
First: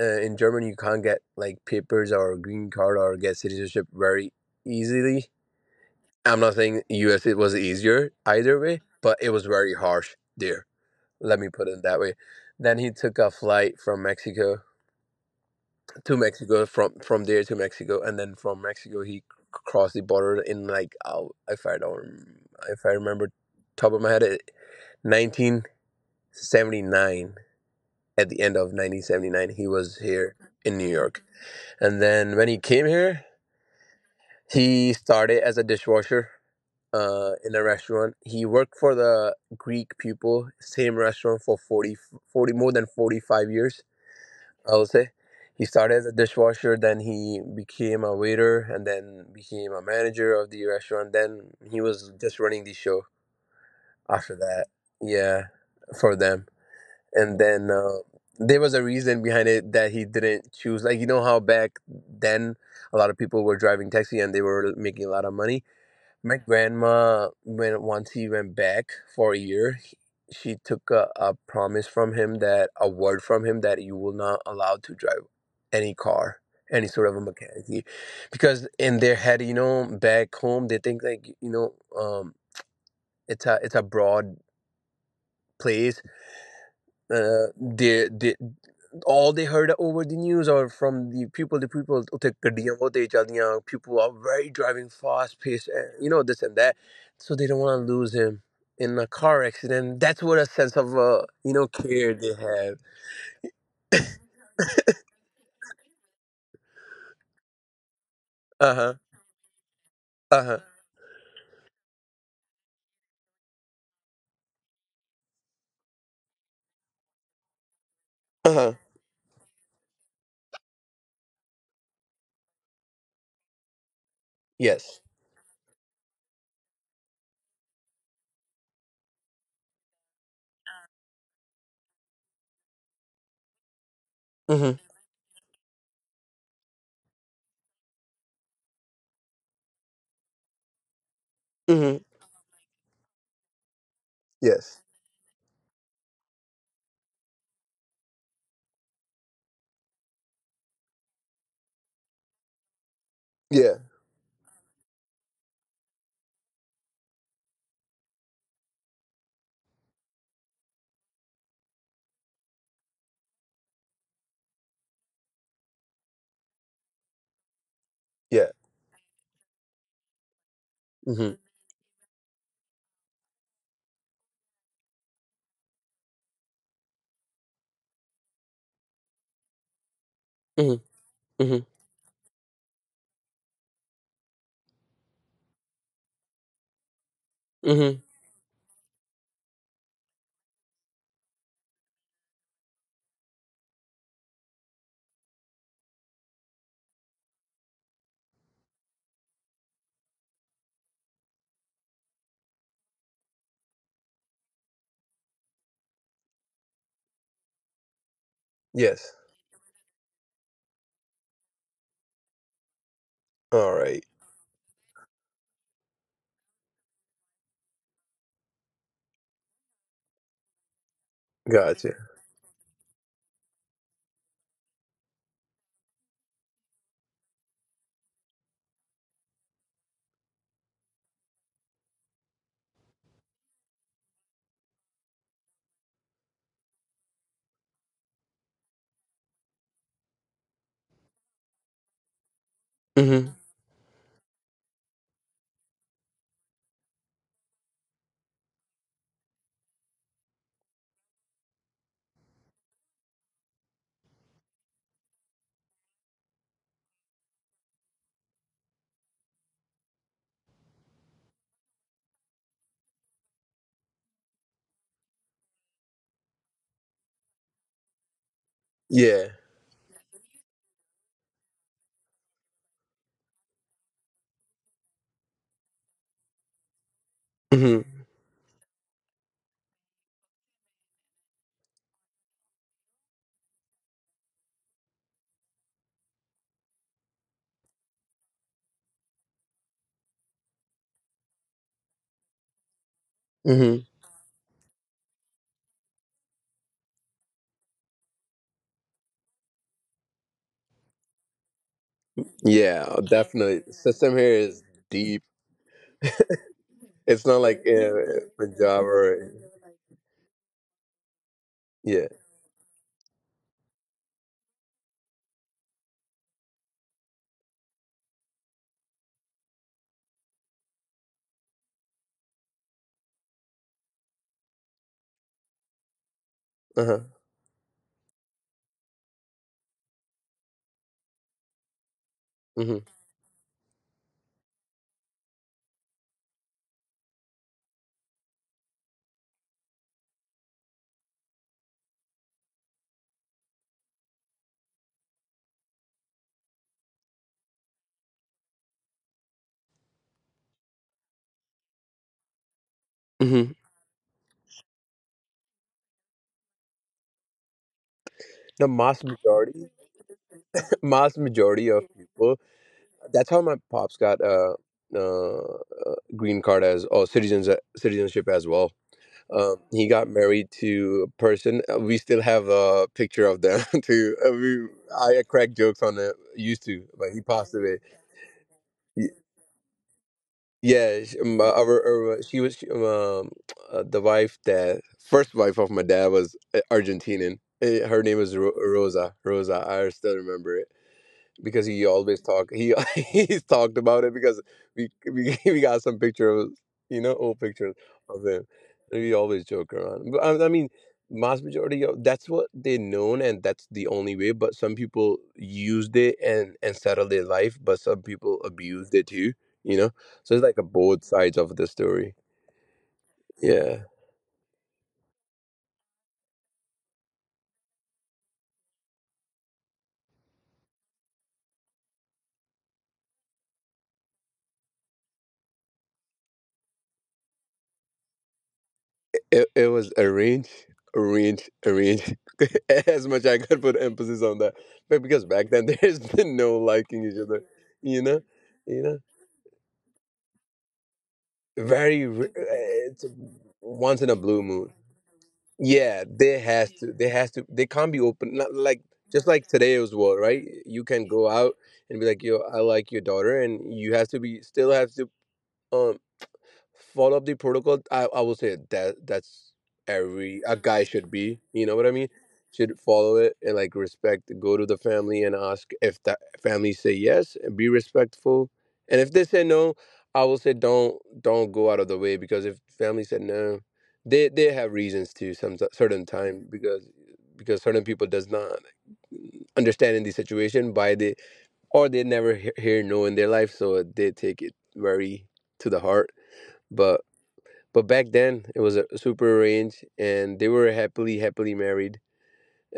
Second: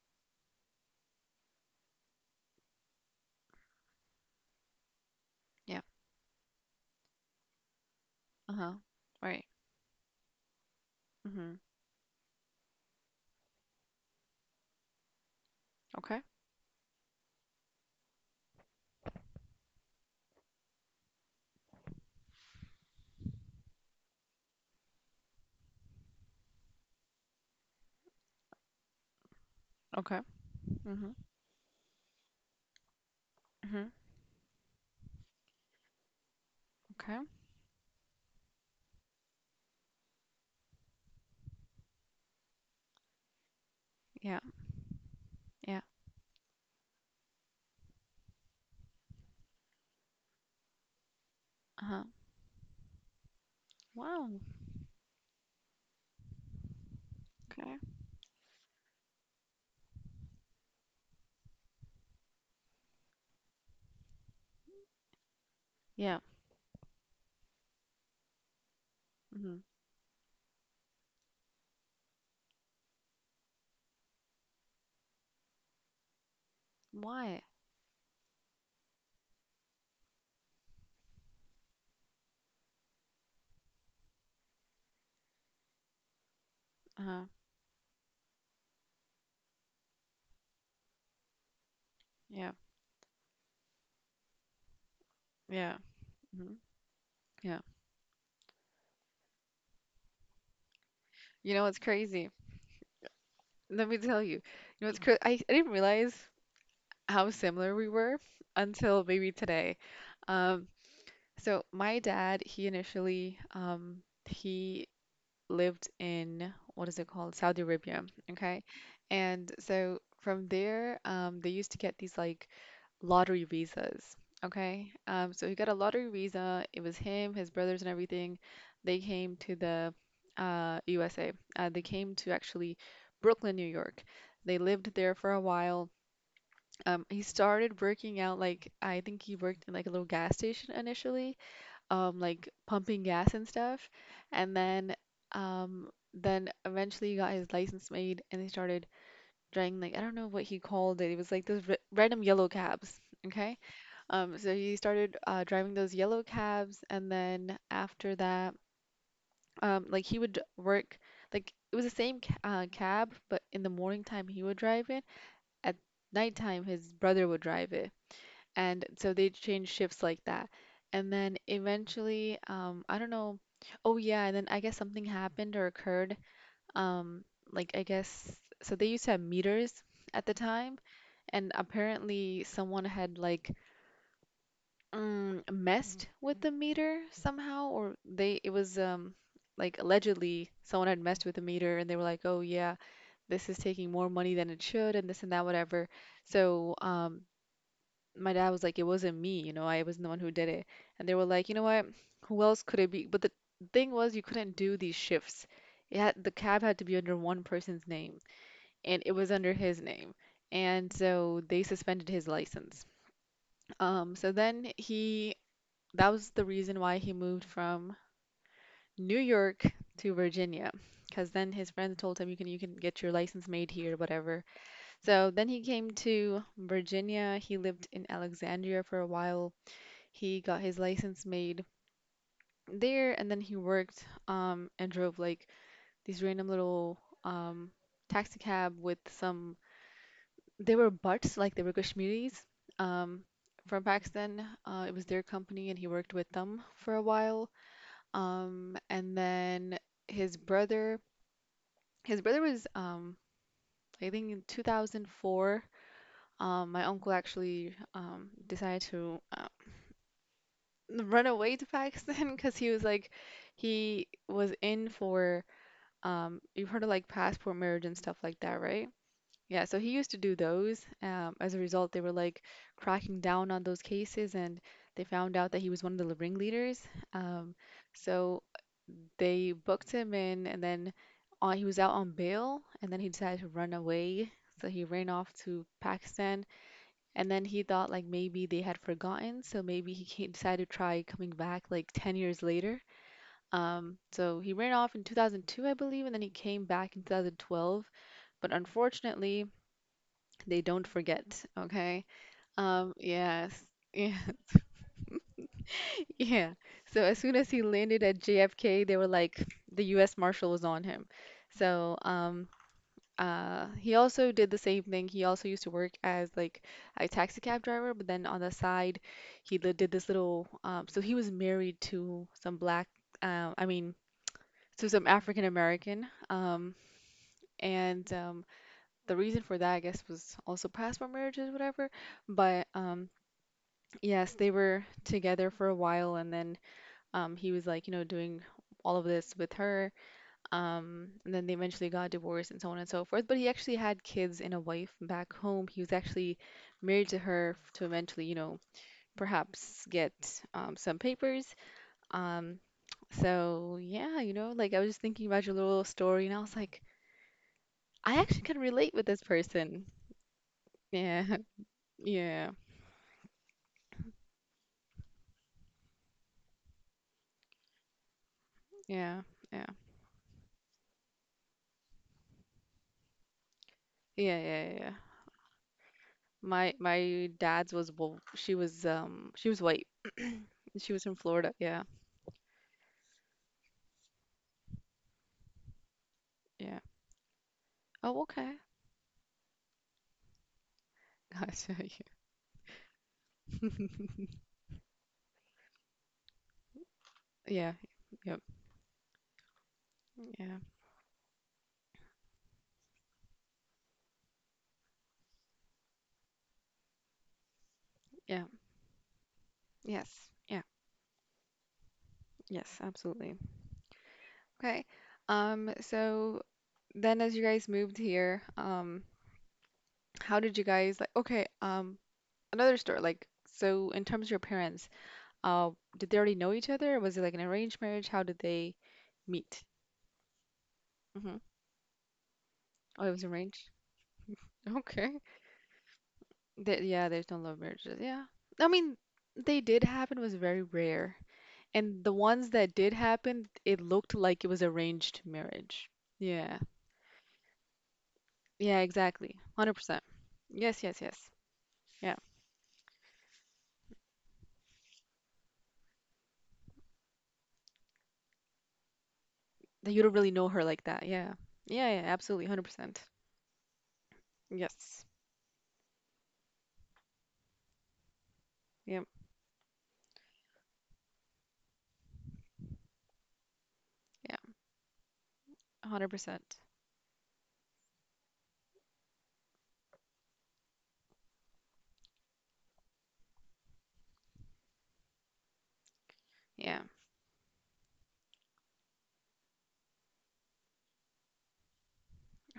in Germany you can't get like papers or green card or get citizenship very easily.
Yeah.
I'm not saying US it was easier either
Uh-huh.
way, but it
Right.
was very harsh there. Let me
Hmm.
put it that way. Then he took a flight from Mexico
Okay.
to Mexico, from there to Mexico, and then from Mexico he crossed the border in like, oh, if I remember top of my head, 1979, at the end of 1979 he was
Okay.
here in New
Hmm.
York. And then when he came here,
Hmm.
he started as a dishwasher,
Okay.
in a restaurant. He worked for the Greek people, same restaurant for 40, 40 more than 45 years,
Yeah.
I would say. He
Yeah.
started as a dishwasher, then he became a waiter, and then became a manager of the restaurant. Then he
Uh-huh.
was just running the show after
Wow.
that. Yeah, for them. and then
Okay.
uh, there was a reason behind it that he didn't choose, like, you know how back then a lot of people were driving taxi and they were making a lot of money.
Yeah.
My grandma, when once he went back for a
Hmm.
year, she took a promise from him, that a word from him, that you will not allow to drive any car, any sort of a
Why?
mechanic, because in their head, you know, back home they think like, um it's a broad place.
Uh-huh.
uh, they, they, all they heard over the news or from the people ਉੱਥੇ
Yeah.
ਗੱਡੀਆਂ ਬਹੁਤ ਤੇਜ਼ ਚੱਲਦੀਆਂ, people are very driving fast paced,
Yeah.
and you know, this
Hmm.
and that. So they
Yeah.
don't want to lose him in a car accident. That's what a sense of, you
You know,
know,
what's
care
crazy.
they have.
Let me tell you, you know, it's cra I didn't realize how similar we were
Uh-huh.
until maybe today.
Uh-huh.
Um, so my dad, he initially, he lived in what is it called? Saudi Arabia. Okay.
Uh-huh.
And so from there, they used to get these like lottery visas. Okay.
Yes.
So he got a lottery visa. It was him, his brothers, and everything. They came to the USA. They came to actually Brooklyn, New York. They
Mm-hmm.
lived there for a while. He started working out like I think he worked in like a little gas station initially,
Mm-hmm.
um, like pumping gas and stuff, and
Yes.
um then eventually he got his license made and he started driving like I don't know what he called it. It was like those re- red yellow cabs, okay?
Yeah,
So he started driving those yellow cabs and then after that like he would work like it was the same ca- cab but in the morning time he would drive it at nighttime his brother would drive it
yeah.
and so they change shifts like that. And
Mm-hmm.
then eventually, I don't know. Oh yeah, and then I guess something happened or occurred. Um, like I guess so they used to have meters at the
Mm-hmm.
time,
Mm-hmm.
and apparently someone had like messed with the meter somehow,
Mm-hmm.
or they it was like allegedly someone had messed with the meter, and they were like, oh yeah, this is taking more money than it should, and this and that, whatever. So my dad was like, it wasn't me, you know, I wasn't the one who did it. And they were like, you know what, who else could it be? But the thing was, you couldn't do these shifts. It had, the cab had to be under one person's name,
Yes.
and it was under his name. And so they suspended his license.
All right.
So then he, that was the reason why he moved from New York to Virginia. Because then his
Gotcha.
friends told him you can get your license made here, whatever. So then he came to Virginia. He lived in Alexandria for a while. He got his license made there, and then he worked and drove like these random little taxi cab with some. They were butts, like they were Kashmiris
Mm-hmm.
um, from Pakistan. It was their company, and he worked with them for a while. And then his brother, his brother was, I think, in 2004. My uncle actually decided to run away to Pakistan because he was in for you've heard of like passport marriage and stuff like that, right?
Yeah.
Yeah, so he used to do those. As a result, they were like cracking down on those cases, and they found out that he was one of the ringleaders. Um,
Mm-hmm.
so they booked him in, and then he was out on bail, and then he decided to run away. So he ran off to Pakistan and then he thought like maybe they had forgotten, so maybe he came, decided to try coming back like 10 years later.
Mm-hmm.
So he ran off in 2002, I believe, and then he came back in 2012. But unfortunately, they don't forget, okay?
Yeah, definitely.
Yes.
System here
Yeah.
is deep.
Yeah. So
It's
as
not
soon
like,
as he landed at
Punjab
JFK, they were
or,
like the US Marshal was on him.
yeah.
So, he also did the same thing. He also used to work as like a taxi cab driver, but then on the side, he li- did this little. So he was married to some black. I mean, to some African American.
Uh huh.
And the reason for that, I guess, was also past from marriages, whatever.
Mhm.
But yes, they were together for a while, and then he was like, you know, doing all of this with her. And then they eventually got divorced and so on and so forth. But he actually had kids and a wife back home. He was actually married to her f- to eventually, you know, perhaps get some papers. Um,
Mhm.
so yeah, you know, like I was just thinking about your little story, and I was like, I actually
The
can
mass
relate with this
majority,
person.
mass
Yeah,
majority of people.
yeah,
That's how my pops got, uh green card as, citizenship as well.
yeah,
He
yeah,
got married to a person. We still have a picture of them too.
yeah,
We
yeah, yeah.
I crack jokes on it. Used to,
My
but he passed
my
away.
dad's was, well, she was she was white.
Yeah,
She was from Florida. Yeah,
uh, she was she, um, um, the wife, that first wife of my dad was,
yeah.
Argentinian. Her name was
Oh,
Ro
okay.
Rosa. Rosa, I still remember it because he
Gotcha.
always talk he he's talked about
Yeah.
it, because we got some pictures, old pictures
Yeah.
of him,
Yep.
and we always joke around. But I mean,
Yeah.
mass majority of, that's what they known, and that's the only way, but some people used it and settled their life, but some people
Yeah.
abused it too, you know so it's
Yes.
like a
Yeah.
both sides of the story.
Yes, absolutely.
Yeah.
Okay. So then, as you guys moved here, how did you guys, like, okay, another story, like, so in terms of your parents, uh, did they already know each other? Was it like an arranged marriage? How did they
It
meet?
was arrange, arrange,
Mm-hmm.
arrange. as much
Oh, it
I
was
could put
arranged.
emphasis on that, but because
Okay.
back then there's been no liking
Th
each
yeah,
other,
there's no love
you know,
marriages. Yeah.
you
I
know,
mean, they did happen, was very rare.
very.
And the ones that
It's a
did happen,
once
it
in a
looked
blue
like it
moon.
was arranged
Yeah,
marriage.
they has
Yeah.
to. They has to. They can't be open. Not like
Yeah,
Just like
exactly.
today's world,
100%.
right? You
Yes,
can
yes,
go out
yes.
and be like,
Yeah.
"Yo, I like your daughter," and you have to be, still have to. um. Follow up the protocol. I will say that, that's
That you don't
every
really
a
know
guy
her like
should
that.
be,
Yeah.
you know what I mean,
Yeah, yeah, absolutely.
should follow
100%.
it and like respect, go to the family
Yes.
and ask. If the family say yes, and be respectful, and if they
Yep.
say no, I will say don't, go out of the way, because if family said no, they
Yeah.
have reasons to some certain time,
100%.
because certain people does not understand in the situation by the, or they never hear no in their life, so they take it very to the heart. But
Yeah.
back then it was a super arranged, and they were happily married,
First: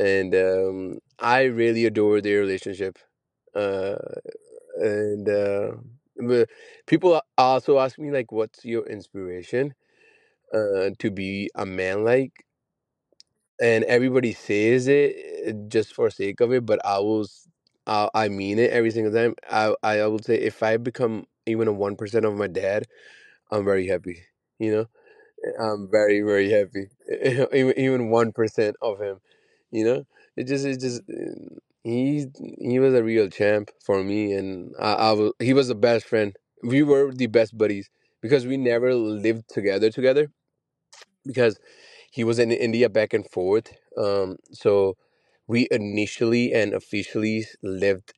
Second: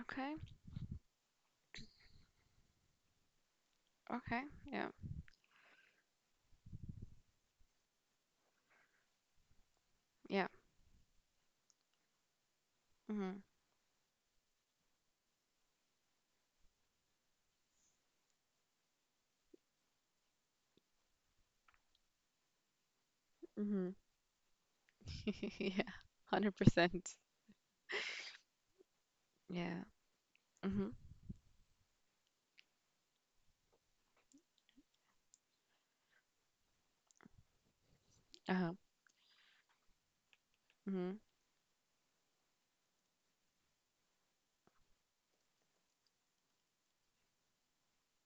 Okay.
um, I really adore their relationship, uh,
Okay. Yeah.
and but people also ask me like, what's your inspiration,
Yeah.
to be a man, like,
Mm-hmm.
and everybody says it, just for sake of it, but I mean it every single time. I will say, if I become even a 1% of my dad, I'm
Mm-hmm.
very happy. you know
Yeah.
I'm very happy.
100%.
Even 1% of him,
Yeah.
you know, it
Mm-hmm.
just he was a real champ for me. And I was he was the best friend. We were the best buddies because we
Uh-huh.
never lived together together,
Mm-hmm.
because he was in India back and forth. So we initially and officially lived,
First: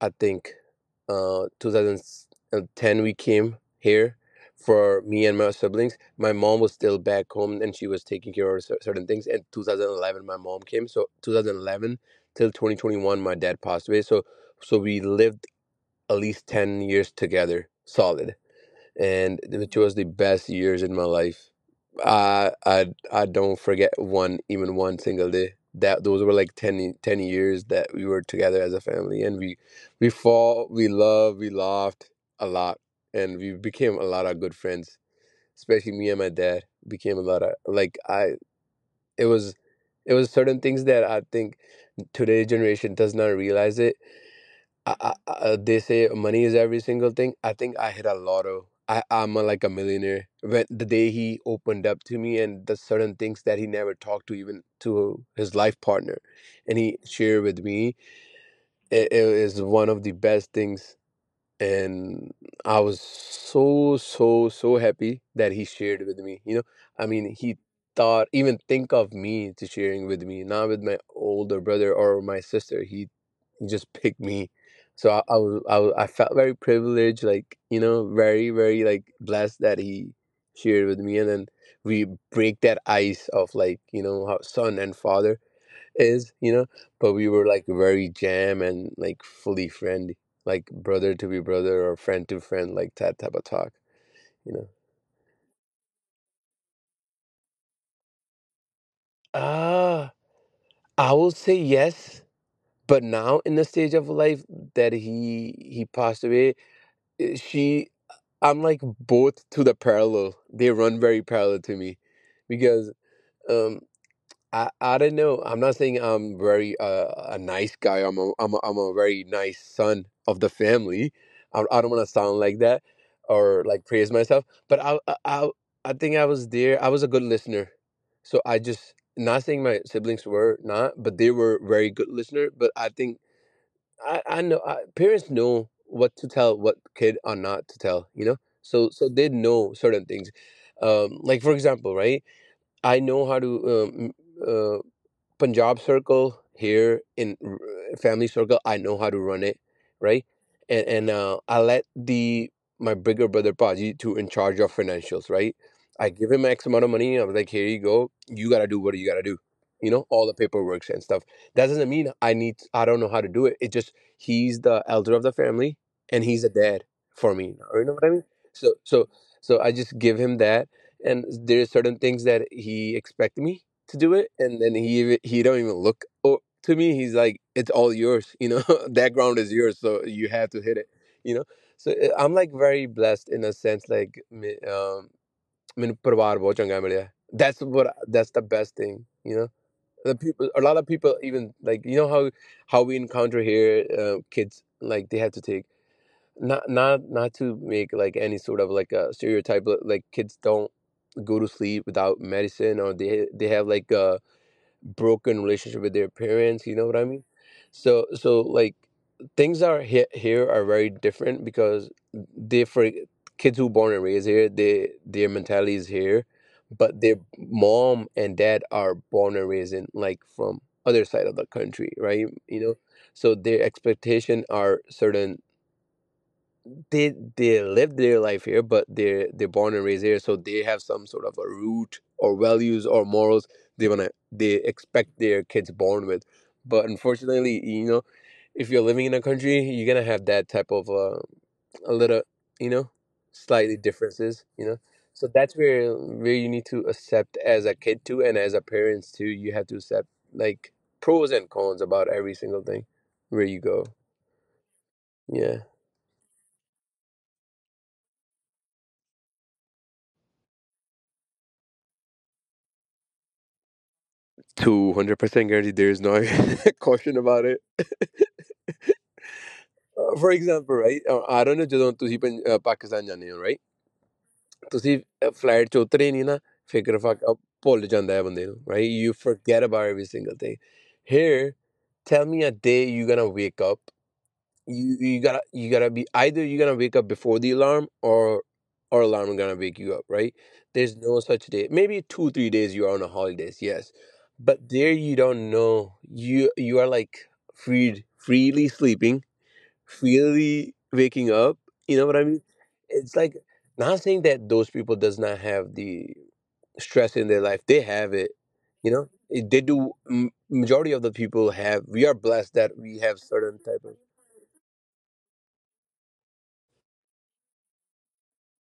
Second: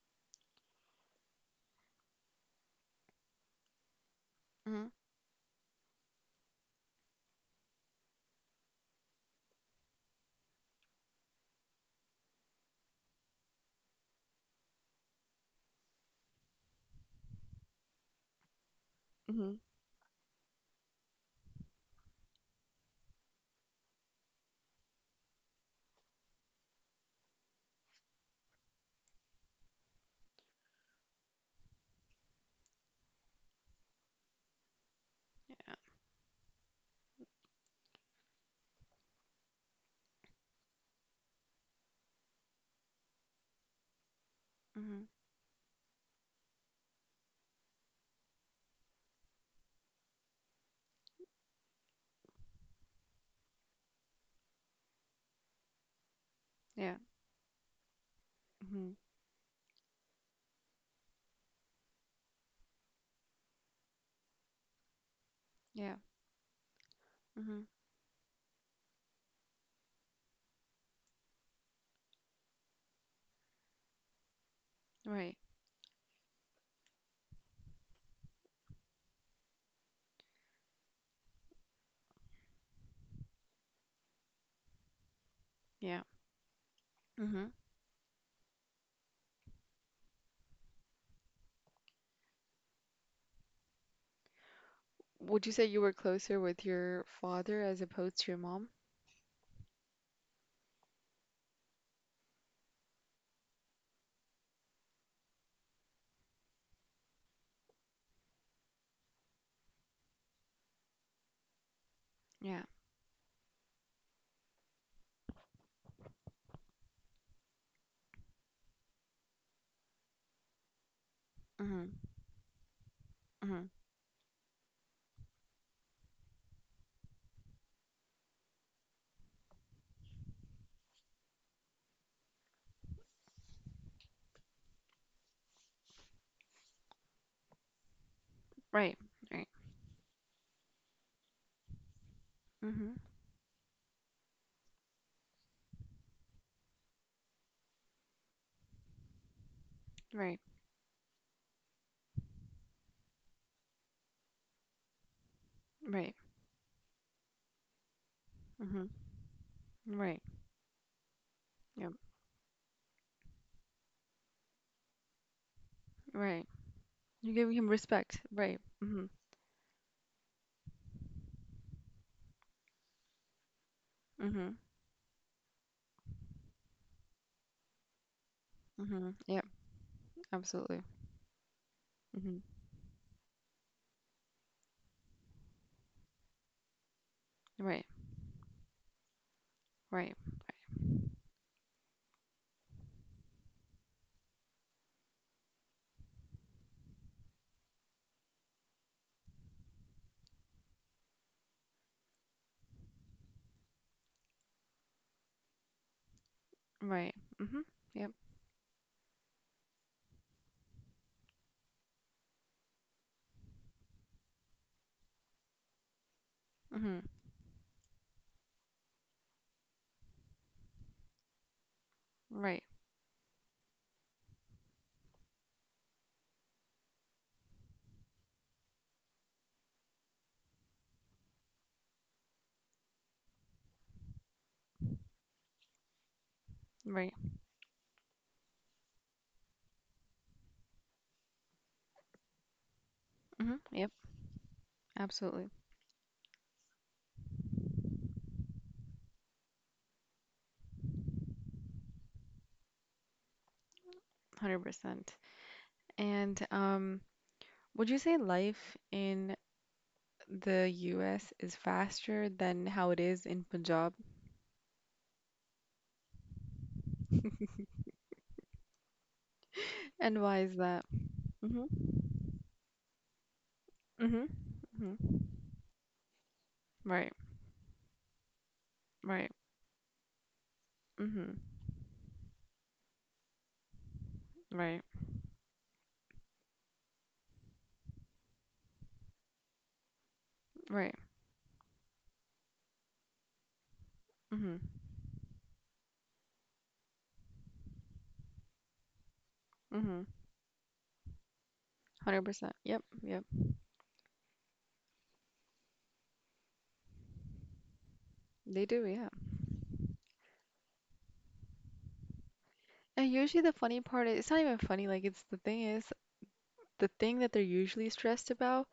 I think, 2010 we came here
Mm-hmm.
for me and my siblings. My mom was still back home and she was taking care of certain things. And 2011 my mom came. So 2011 till 2021 my dad passed away. So we lived at least 10 years together solid, and
Mm-hmm.
it was the best years in my life. I don't forget one even one single day. That those were like 10 years that we were together as a family, and we fought, we loved, we laughed a lot, and we became a lot of good friends.
Yeah.
Especially me and my dad became a lot of like, I. It was it was certain things that I think today's generation does not realize it.
Mm-hmm.
They say money is every single thing. I think I hit a lotto. I'm like a millionaire. When the day he opened up to me, and the certain things that he never talked to, even to his life partner, and
Yeah.
he shared with me,
Mm-hmm.
it is one of the best things. And I was so so so happy that he
Yeah.
shared with me. You know, I mean,
Mm-hmm.
he thought even think of me to sharing with me, not with my older brother or my sister. He just picked me. So
Right.
I felt very privileged, like, you know, very, very like blessed that he shared with me. And then we break that ice of like, how son and father
Yeah.
is, but we
Mm-hmm.
were like very jam and like fully friend, like brother to be brother or friend to friend, like that type of talk, you know.
Would you say you were closer with your father as opposed to your mom?
Uh, I will say yes, but now in the stage of life that he passed away, eh, she I'm like both to the parallel. They run very parallel to me
Yeah.
because um I don't know. I'm not saying I'm very a nice guy. I'm a very nice son of the family. I
Mm-hmm.
don't want to sound like that
Mm-hmm.
or like praise myself, but I think I was there. I was a good listener. So I just not saying my siblings were not, but they were very good listener, but I think I know I, parents know what to tell what kid or not to tell you know so
Right.
so they
Right.
know certain things, like, for example, right.
Mm-hmm.
I know how to uh, Punjab circle here in family circle. I know how to run it, right?
Right.
And I let the my bigger brother Paji to in charge of financials, right?
Right.
I give him X amount of money. I was like, here you go. You gotta do
Mm-hmm.
what you gotta do.
Right.
All the paperwork and stuff. That
Yep.
doesn't mean I need. I don't know how to do it. It just he's the elder of the family and
Right.
he's a dad
You're
for
giving
me.
him
You know what I
respect.
mean?
Right.
So
Mm-hmm.
so so I just give him that. And there's certain things that he expect me to do it,
Mm-hmm.
and then he don't even look to me. He's like, it's all yours.
Mm-hmm.
That
Yep.
ground is yours, so you have to
Absolutely.
hit it, you know. So
Mm-hmm.
I'm like very blessed in a sense, like ਮੈਨੂੰ ਪਰਿਵਾਰ ਬਹੁਤ ਚੰਗਾ ਮਿਲਿਆ। That's
Right.
what that's the best thing, you know.
Right.
The people, a lot of people, even like, you know how we encounter here, kids, like, they have to take, not to make like any sort of like a stereotype, but like kids don't go to sleep without medicine, or they have like broken relationship with their parents. You know what I
Right.
mean?
Mm-hmm. Yep.
So, like, things are here are very different, because they kids who born and raised here, they their mentality is here,
Mm-hmm.
but their mom and dad are born and raised in like from other side of the country, right,
Right.
so their expectation are certain. They live their life here, but they're born and raised here, so they have some sort of a root or values or morals, they expect their kids born with. But
Right.
unfortunately, if you're living in a country, you're gonna have that type of a little, you know,
Mm-hmm.
slightly
Yep.
differences. So
Absolutely.
that's where you need to accept as a kid too, and as a parents too, you have to accept, like, pros and cons about every single thing where you go.
100%.
Yeah.
And would you say life in the US is faster than how it is in Punjab?
200% guaranteed. There is no caution about it.
And why
For
is that?
example, right? I don't know,
Mm-hmm.
ਜਦੋਂ ਤੁਸੀਂ ਪੰਜ- ਅਹ ਪਾਕਿਸਤਾਨ ਜਾਂਦੇ ਹੋ, right?
Mm-hmm.
ਤੁਸੀਂ
Mm-hmm.
Flight 'ਚ ਉਤਰੇ ਨਹੀਂ ਨਾ ਫਿਕਰ
Right.
ਫਾਕ ਅਹ ਭੁੱਲ ਜਾਂਦਾ ਹੈ ਬੰਦੇ ਨੂੰ, right? You
Right.
forget about every single thing
Mm-hmm.
here. Tell me a day you're gonna wake up.
Right.
You gotta be, either you're gonna wake up before the alarm, or alarm is gonna wake you up, right?
Right.
There's no such day. Maybe 2 or 3 days you are on a holidays, yes,
Mm-hmm.
but there you don't know, you are like freed freely sleeping,
Mm-hmm.
freely waking up. You know what I mean?
100%. Yep.
It's
Yep.
like, not saying that those people does not have the stress in their life, they have it
They do,
you
yeah.
know They do majority of the people have we are blessed that we
And
have
usually, the
certain
funny
type of.
part is, it's not even funny, like, it's the thing is, the thing that they're usually stressed about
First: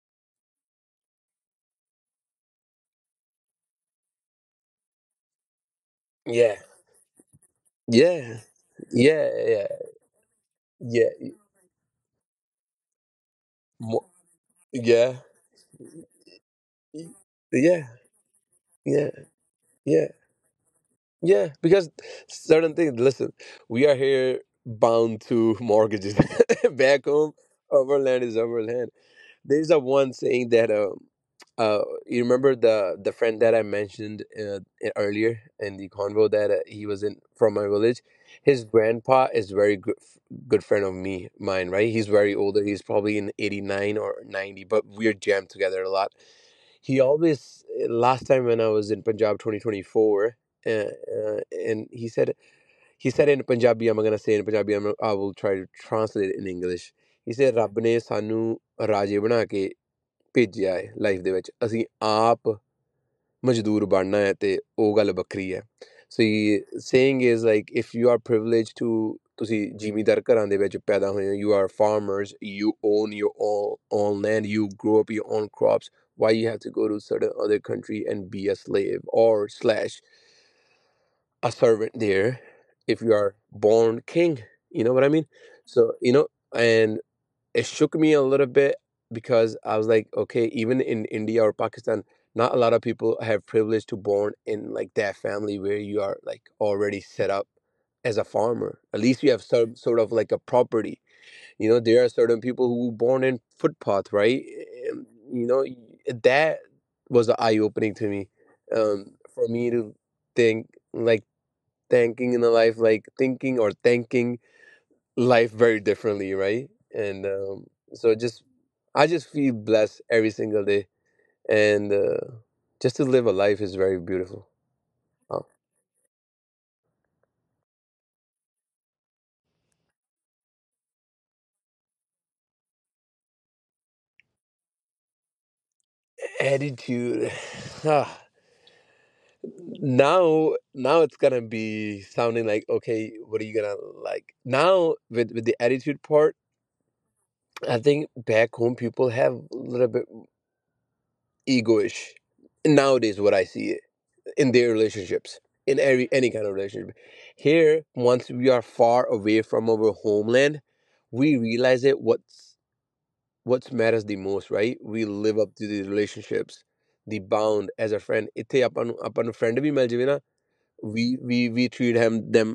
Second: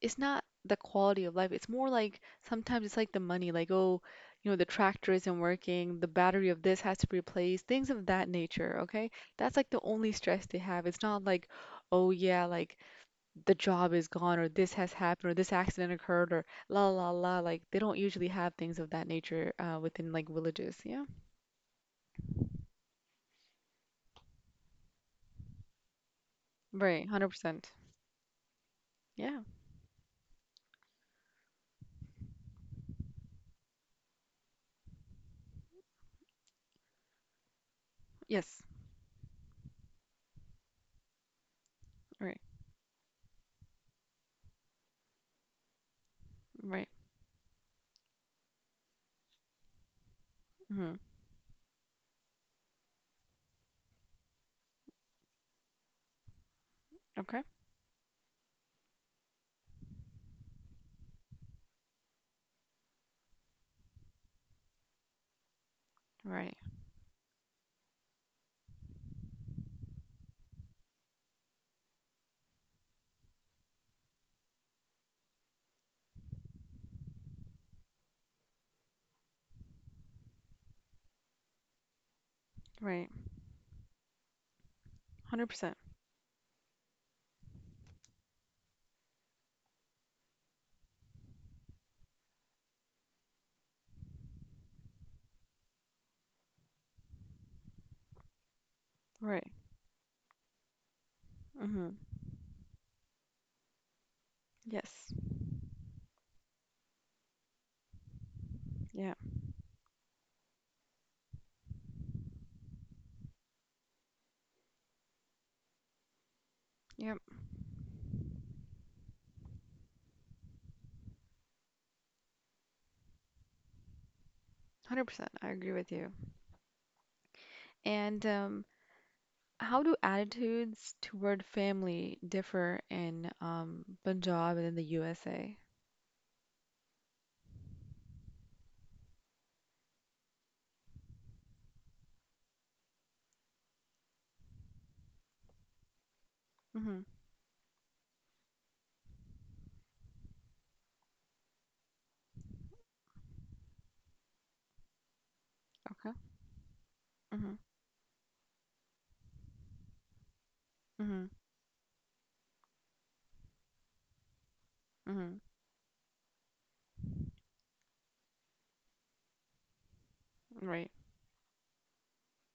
is not the quality of life. It's more like sometimes it's like the money, like, oh, you know, the tractor isn't working, the battery
Yeah.
of this has to be replaced, things of that
Yeah,
nature, okay?
yeah, yeah,
That's
yeah,
like the only stress they have. It's
yeah.
not like, oh yeah, like the job is
mo-
gone, or this has
yeah,
happened, or this accident occurred, or la la la, like, they
yeah,
don't usually have things of that
yeah,
nature
yeah,
within like villages. Yeah.
yeah. Because certain things. Listen, we are here bound to mortgages.
Right.
Back home,
100%.
our land is our land.
Yeah.
There's a one saying that uh you remember the friend that I mentioned, earlier in the convo, that he was in from my village.
Yes.
His grandpa is very good friend of me mine, right? He's very
Right.
older. He's probably in 89 or 90, but we're jammed together a lot.
Right.
He always last time when I was in Punjab 2024.
Mm-hmm.
And he said, in Punjabi. I'm gonna say in Punjabi. I will try to translate it in English. He
Okay.
said, "Rab ne sanu raje bana ke ਭੇਜਿਆ ਹੈ life ਦੇ ਵਿੱਚ ਅਸੀਂ ਆਪ ਮਜ਼ਦੂਰ ਬਣਨਾ ਹੈ ਤੇ ਉਹ ਗੱਲ ਵੱਖਰੀ ਹੈ so
Right.
Saying is like if you are privilege to ਤੁਸੀਂ ਜ਼ਿਮੀਂਦਾਰ ਘਰਾਂ ਦੇ ਵਿੱਚ ਪੈਦਾ ਹੋਏ ਹੋ you are farmers you own your own own land you grow up your own crops why you have to go to certain other country and be a slave or slash a servant there, if
Right.
you are born king." You know what I mean?
100%.
So you know and it shook me a little bit, because I was like, okay, even in India or Pakistan, not a lot of people have privilege to born in like that family where you are like already set up as a farmer. At least you have
Right.
some sort of like a property. You know,
Mm-hmm.
there are certain people who born in footpath, right? Um,
Yes.
You know, that was eye opening to me.
Yeah.
For me to think, like, thanking in the life, like, thinking or thanking life very differently, right?
Yep.
And so just I just feel blessed every single day, and just to live a life is very beautiful.
100%.
Uh,
I agree with you. And how do attitudes toward family differ in Punjab and in the USA?
Attitude. Ah, now, it's gonna be sounding like, okay. What are you gonna, like, now with the attitude part?
Mm-hmm.
I think back home people have a little bit egoish nowadays. What I see in their relationships, in every
Okay.
any kind of relationship
Mm-hmm.
here, once we are far away from our homeland,
Mm-hmm.
we realize it what's matters the most, right? We
Mm-hmm.
live up to the relationships, the bound as a friend, ਇੱਥੇ apan apan friend bhi mil ਜਾਵੇ na,
Right.
we we treat him them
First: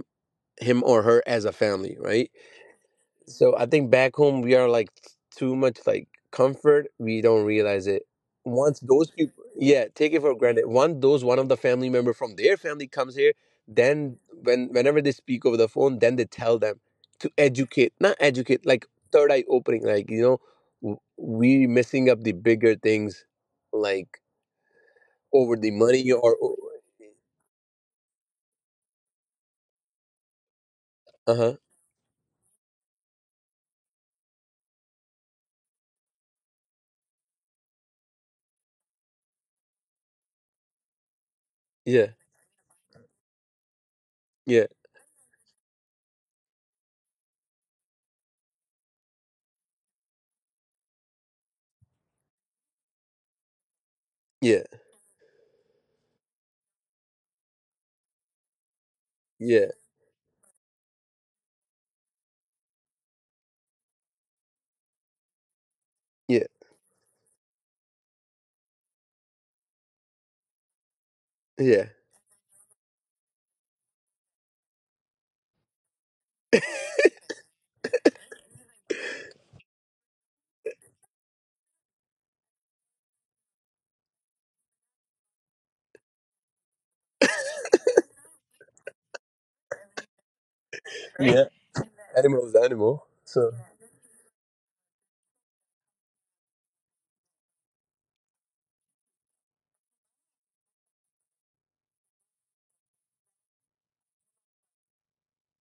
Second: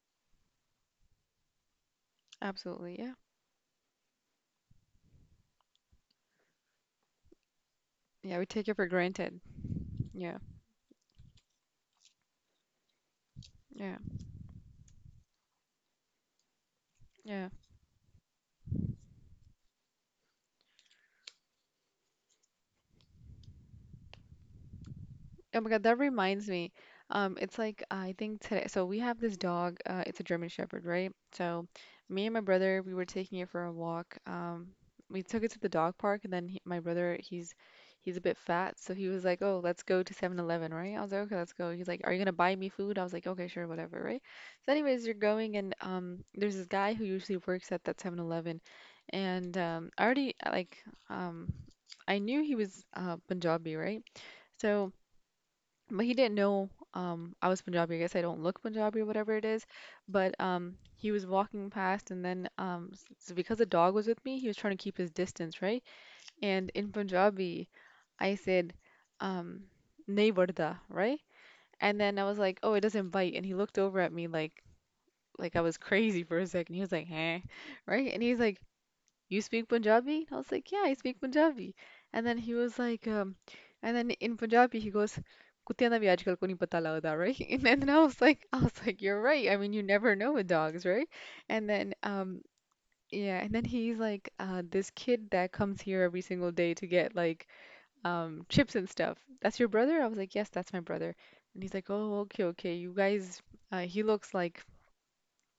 him or her as a family, right?
Absolutely, yeah.
So I think back home we are like too much like comfort. We don't realize it.
Yeah, we take it
Once
for
those
granted.
people, yeah, take it for
Yeah,
granted. Once those one of the family member from their family comes here,
yeah,
then whenever they speak over the phone, then they tell them to
yeah.
educate, not educate, like, third eye opening, like, we missing up the bigger things, like, over
Oh
the
my God, that
money, or,
reminds me. It's like, I think today. So we have this dog. It's a German Shepherd, right?
uh huh,
So me and my brother, we were taking it for a walk. We took it to the dog park, and then he, my brother, he's a bit fat, so he was like, "Oh, let's go to 7-Eleven, right?" I was like, "Okay, let's go." He's like,
yeah,
"Are you gonna buy me food?" I was like, "Okay, sure, whatever, right?"
yeah,
So anyways, you're going, and there's this guy who usually works at that 7-Eleven, and I already like um, I knew he was Punjabi, right?
yeah,
So but he didn't know I was Punjabi. I guess I don't look Punjabi or whatever it is,
yeah,
but he was walking past, and then so because the dog was with me, he was trying to keep his distance, right?
yeah,
And in Punjabi, I said, um nahi vardha, right?
yeah,
And then I was like, "Oh, it doesn't bite." And he looked over at me like, I was crazy for a second. He was like, "Huh?" Right? And he's like, you speak Punjabi? And I was like, yeah, I speak Punjabi. And then he was like, and then in Punjabi he goes, कुत्तियां दा भी आजकल को नहीं पता लगदा, right? And then I was like, I was like, you're right. I mean, you never know with dogs, right?
yeah.
And then,
Animal is animal,
yeah,
so
and then he's like, this kid that comes here every single day to get, like, chips and stuff. That's your brother? I was like, yes, that's my brother. And he's like, oh, okay, okay. You guys, he looks like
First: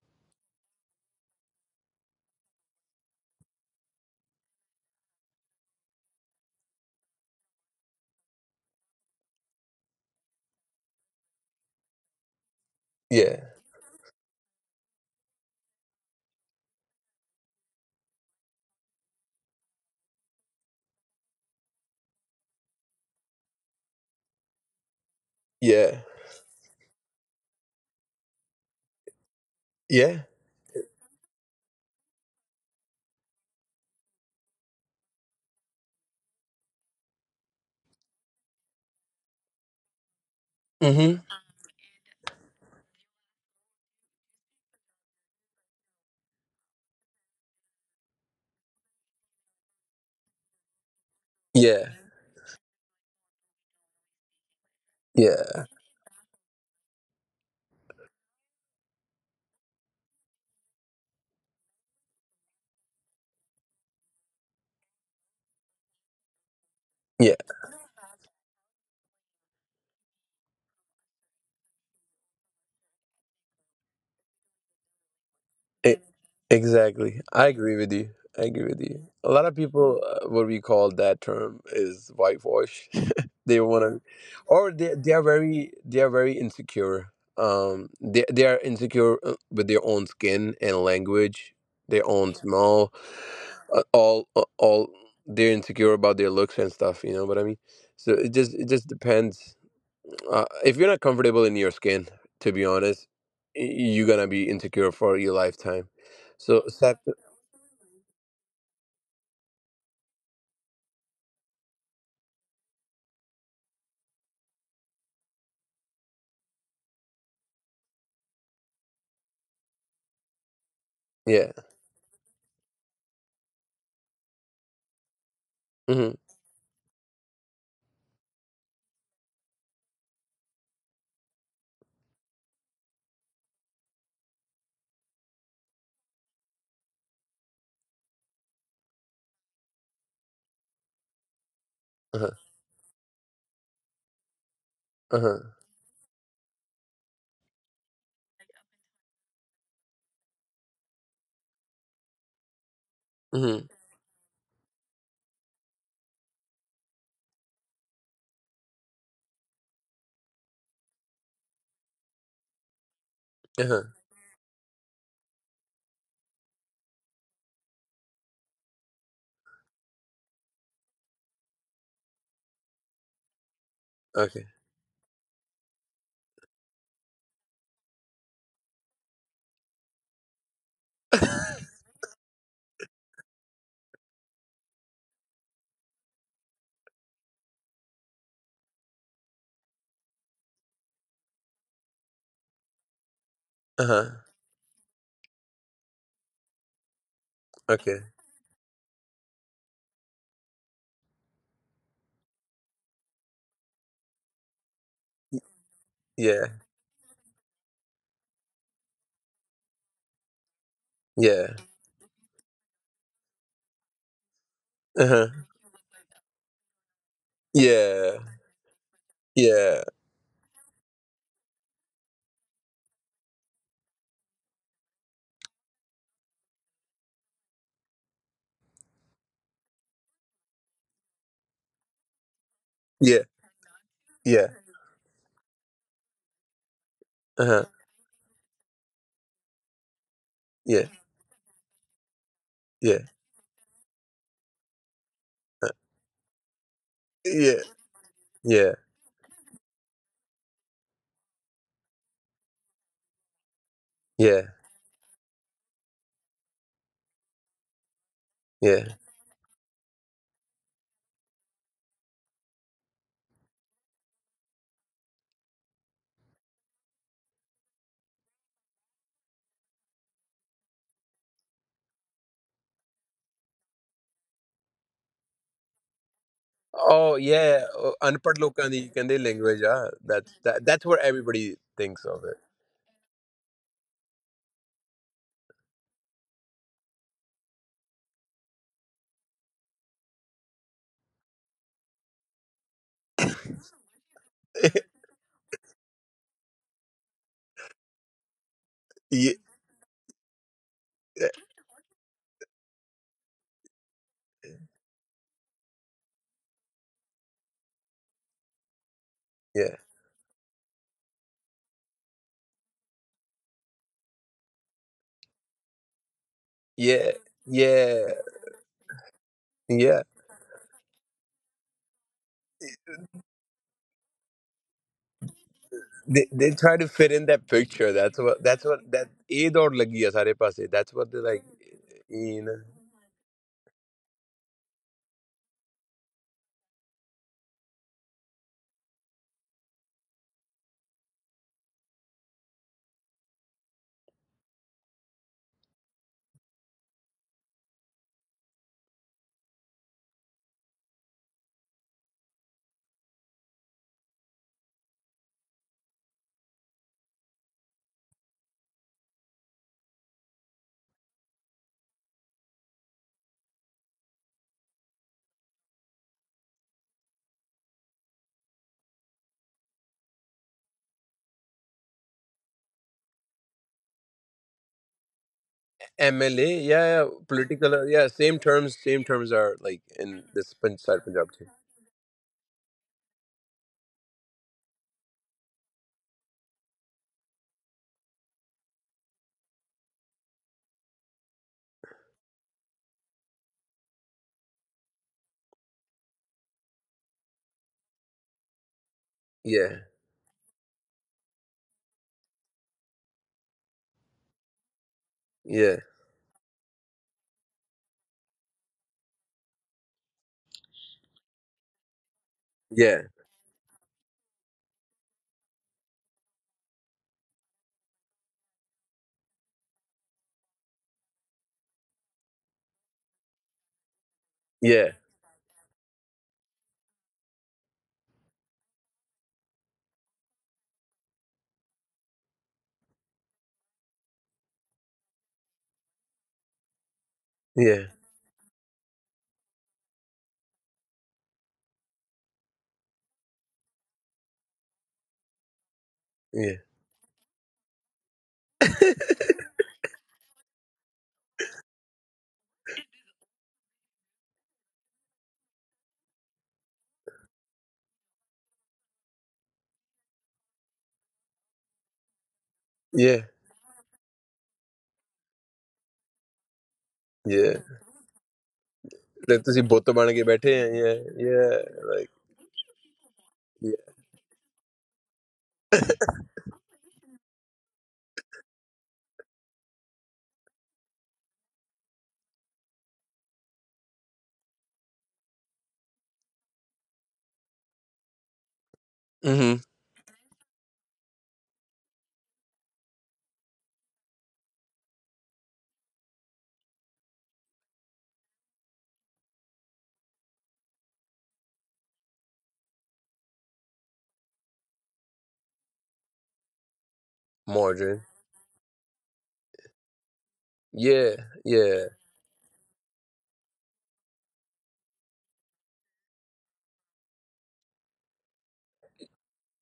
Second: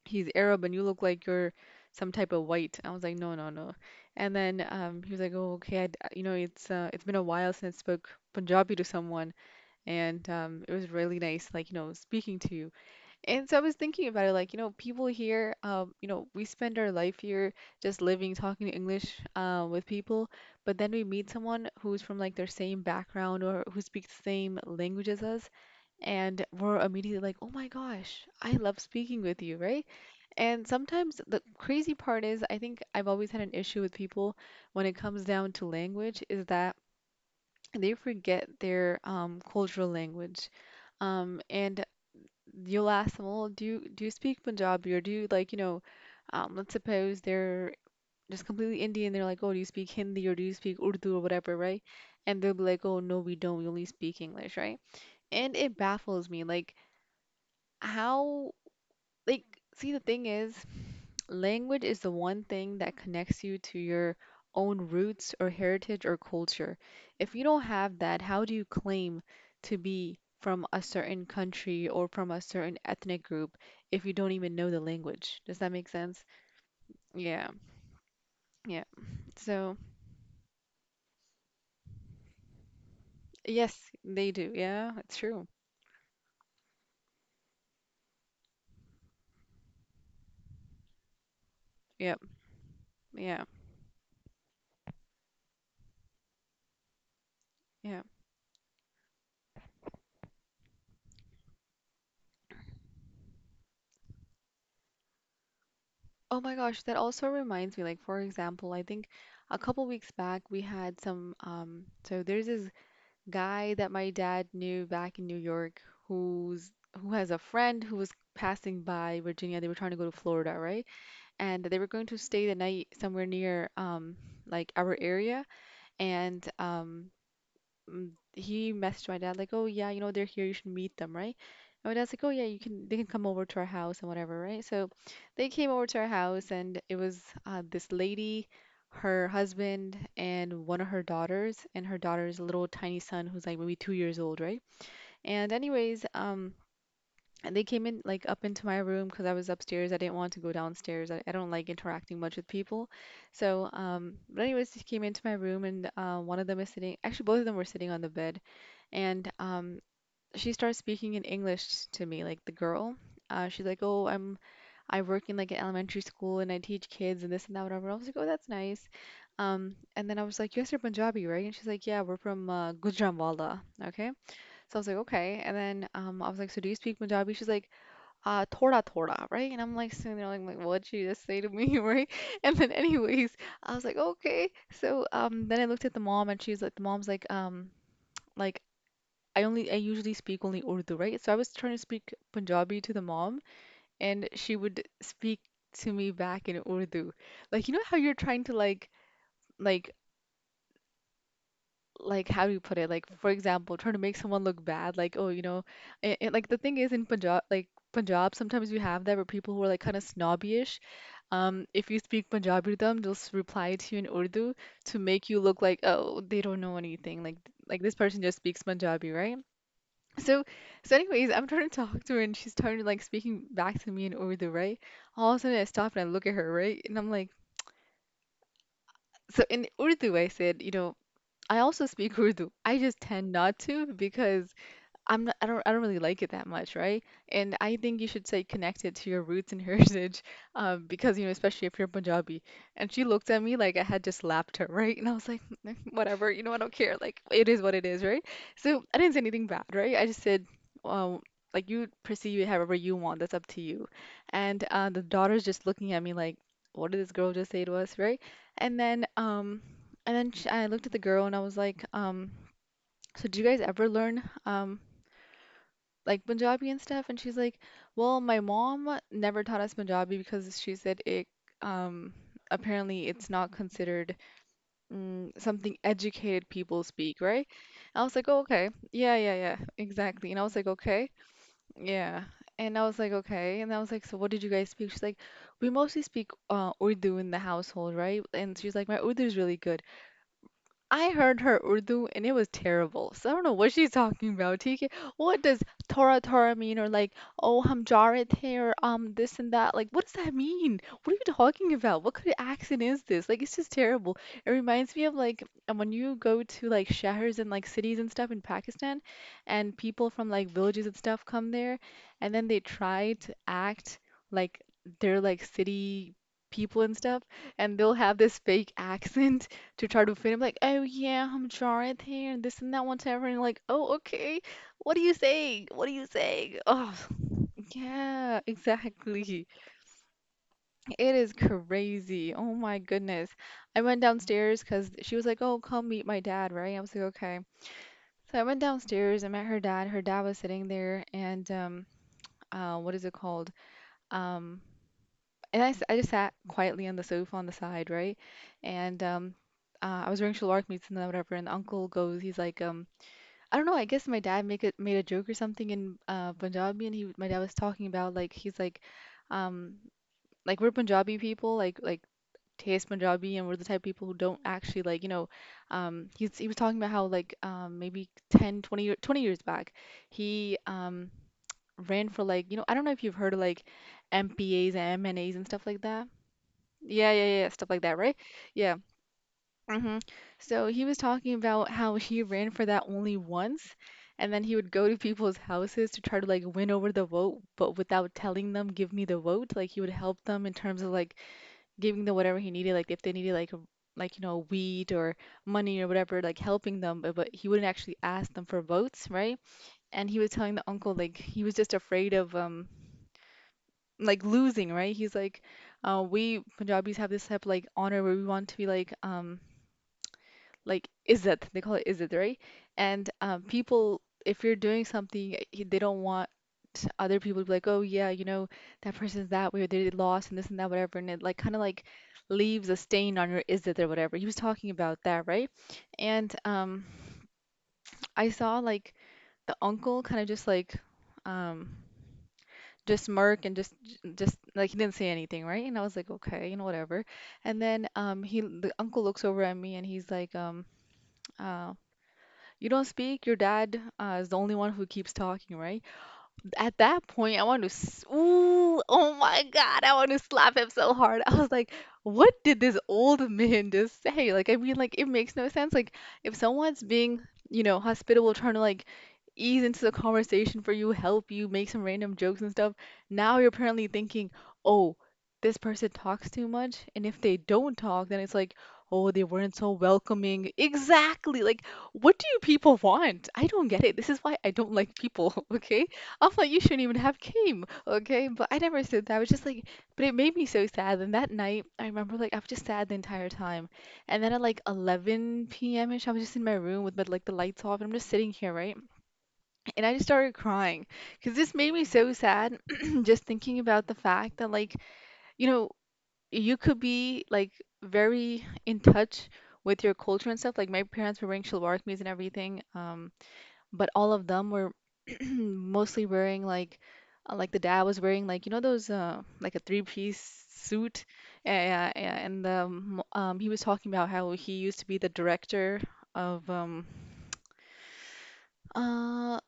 he's Arab and you look like you're some type of white. I was like, no, no, no. And then he was like, oh, okay, I d you know, it's been a while since I spoke Punjabi to someone, and it was really nice, like, you know, speaking to you.
yeah.
And so I was thinking about it, like, you know, people here, you know, we spend our life here just living, talking English with people, but then we meet someone who's from like their same background or who speaks the same language as us,
Yeah.
and we're immediately like, oh my gosh, I love speaking with you, right?
Yeah.
And sometimes the crazy part is, I think I've always had an issue with people when it comes down to language, is that they forget their cultural language.
Mm-hmm.
And you'll ask them, well, do you speak Punjabi, or do you, like, you know, let's suppose they're just completely Indian. They're like, oh, do you speak Hindi or do you speak Urdu or whatever, right?
Yeah.
And they'll be like, oh, no, we don't. We only speak English, right? And
Yeah.
it baffles me, like, how, like, see, the thing is, language is the one thing that connects you to your own roots or heritage or culture. If
Yeah.
you don't have that, how do you claim to be from a certain country or from a certain ethnic group, if you don't even know the language? Does that make
E-
sense?
exactly. I
Yeah,
agree with you. I agree with
yeah.
you. A lot of
So
people, what we call that term is whitewash. They want
yes,
to,
they do.
or
Yeah,
they they
it's
are
true.
very they are very insecure. They are insecure, with their own skin and language, their
Yep.
own smell,
Yeah,
all they're insecure about their looks and stuff. You know what I mean?
yeah.
So it just depends. If you're not comfortable in your skin, to be honest, you're gonna be insecure for your lifetime.
Oh my
So
gosh, that
accept.
also reminds me. Like, for example, I think a couple weeks back we had some, so there's this guy that my dad knew back in New York, who's who has a friend who was passing by Virginia. They were trying to go to Florida, right?
Yeah.
And they were going to stay the night somewhere near, like, our area,
Mm-hmm.
and he messaged my dad like, "Oh yeah, you know, they're here. You should meet them, right?" And my dad's like, "Oh yeah, you can. They can come over to our house and whatever, right?" So they came over to our house, and it was, this lady, her husband, and one of her daughters, and her
Uh-huh.
daughter's little tiny son who's like maybe 2 years old, right?
Uh-huh.
And anyways. And they came in like up into my room because I was upstairs. I didn't want to go downstairs. I don't like interacting much with people.
Mm-hmm.
So, but anyways, they came into my room, and one of them is sitting, actually both of them were sitting on the bed, and she starts speaking in English to me, like, the girl. She's like,
Uh-huh.
"Oh, I work in, like, an elementary school and I teach kids and this and that whatever." I was like, "Oh, that's nice." And then I was like, "You guys are Punjabi, right?" And she's like, "Yeah, we're from Gujranwala." Okay,
Okay.
so I was like, "Okay." And then I was like, "So do you speak Punjabi?" She's like, Thoda thoda," right? And I'm like sitting there like, "What did you just say to me," right? And then anyways, I was like, "Okay." So then I looked at the mom, and she's like, the mom's like. Like, I usually speak only Urdu, right? So I was trying to speak Punjabi to the mom,
Uh-huh.
and she would speak to me back in Urdu. Like, you know
Okay.
how you're trying to, like, like how do you put it? Like, for example, trying to make someone look bad, like, oh, you know, and
Yeah.
like, the thing is in Punjab, like Punjab, sometimes you have that where people who are like kind of snobbyish,
Yeah.
if you speak Punjabi to them, they'll reply to you in Urdu to make you
Uh-huh.
look like, oh, they don't know anything, like this
Yeah.
person just speaks Punjabi, right?
Yeah.
So, so anyways, I'm trying to talk to her, and she's trying to, like, speaking back to me in Urdu, right? All of a sudden I stop and I look at her, right? And I'm like, so in Urdu I said, you know, I also speak Urdu. I just
Yeah.
tend not to,
Yeah.
because I'm not, I don't really like it that much, right? And
Uh-huh.
I think you should say connected to your roots and heritage,
Yeah.
because you know, especially if you're Punjabi. And
Yeah.
she looked at me like I had just slapped her, right? And I was like,
Uh,
whatever, you know, I don't care. Like it
Yeah.
is what it is, right?
Yeah.
So I didn't say anything bad, right? I just said, um, like you perceive it however you want. That's up to you.
Yeah.
And the daughter's just looking at me like, what did this girl just say to us, right? And
Yeah.
then um, and then I looked at the girl and I was like. So, do you guys ever learn, like Punjabi and stuff? And she's like, "Well, my mom never taught us Punjabi because she said it um apparently it's not considered something educated people
Oh
speak, right?"
yeah, oh,
I was like,
unpad
"Oh,
lokan
okay.
di kende
Yeah, yeah, yeah.
language ah.
Exactly."
That's
And I was
that,
like,
that's
"Okay.
what everybody thinks of
Yeah."
it.
And I was like, "Okay." And I was like, "So what did you guys speak?" She's like, "We mostly speak Urdu in the household, right?" And she's like, "My Urdu is really good." I heard her Urdu and it was terrible. So I don't know what she's talking about. TK, what does Tora Tora mean? Or like, oh, हम जा रहे थे or
Yeah,
this and that. Like, what does that mean? What are you talking about? What kind of accent is this? Like, it's just terrible. It reminds me of like when you go to like shahers and like cities and stuff in Pakistan,
yeah.
and people from like villages and stuff come there, and then they try to act like they're like city people and
Yeah,
stuff, and they'll
yeah,
have this fake accent to
yeah.
try to fit him like, oh yeah, I'm Jareth here and this and that, whatever. And like, oh okay, what are you saying? What are you
They
saying?
try to
Oh
fit in that picture.
yeah,
That's what that
exactly.
A dot lagi hai sare paase. That's what
It
they
is
like.
crazy.
You
Oh
know,
my goodness. I went downstairs because she was like, oh come meet my dad, right? I was like, okay. So I went downstairs. I met her dad. Her dad was sitting there, and what is it called? Um, and I just sat quietly on the sofa on the side, right? And I was wearing shalwar kameez and then whatever. And the uncle goes, he's like. I don't know. I guess my dad made a joke or something in Punjabi, and he my dad was talking about like he's um, like we're Punjabi people, like taste Punjabi, and we're the type of people who don't actually like, he was talking about how like maybe 10, 20, 20 years back, he ran for like, I don't know if you've heard of like MPAs and MNAs and stuff like that.
MLA, yeah, yeah,
Yeah, yeah, yeah, yeah,
political,
stuff like
yeah.
that, right?
Same terms,
Yeah,
same terms are like
hmm
in this
so he
side
was
Punjab too.
talking about how he ran for that only once, and then he would go to people's houses to try to like win over the vote, but without telling them, give me the vote. Like he would help them in terms of like giving them whatever he needed, like if they needed like wheat or money or whatever, like helping them, but he wouldn't actually ask them for votes, right?
Yeah,
And he was telling the uncle like he was just afraid of like losing, right? He's like,
yeah,
we Punjabis have this type of like honor where we want to be like izzat, they call it izzat, right?
yeah,
And people, if you're doing something they don't want other people to be like, oh yeah, you know, that person's that way or they lost and this and that, whatever, and it like kind of like leaves a stain on your izzat or whatever. He was talking
yeah,
about that, right? And I saw like the uncle kind of just like um just smirk and just like he didn't say anything, right? And I was like, okay, you know, whatever. And
yeah,
then he the uncle looks over at me and he's like, uh you don't speak, your dad is the only one who keeps talking, right?
yeah,
At that point, I want to, ooh, oh my God, I want to slap him so hard. I was like, what did this old man just say? Like, I mean, like, it makes no sense. Like, if someone's being hospitable, trying to like ease into the conversation for you, help you, make some random jokes and stuff,
yeah,
now you're apparently thinking, oh, this person talks too much. And if they
yeah.
don't talk, then it's like, oh, they
Like तुसी
weren't so
बुत बन के बैठे
welcoming.
हैं. Yeah,
Exactly.
yeah,
Like,
like,
what do you people want? I
yeah.
don't get it. This is why I don't like people, okay? I'm like, you shouldn't even have came, okay? But I never said that. I was just like, but it made me so sad. And that night, I remember like I was just sad the entire time. And then at like 11 p.m. ish, I was just in my room with my, like the lights off, and I'm just sitting here, right?
Mm-hmm.
And I just started crying because this made me so sad, just thinking about the fact that like you know you could be like very in touch with your culture and stuff. Like my parents were wearing shalwar kameez and everything. But all of them were mostly wearing like the dad was
Margin.
wearing like those like a three-piece suit,
Yeah,
yeah,
yeah.
yeah, yeah. And he was talking about how he used to be the director of uh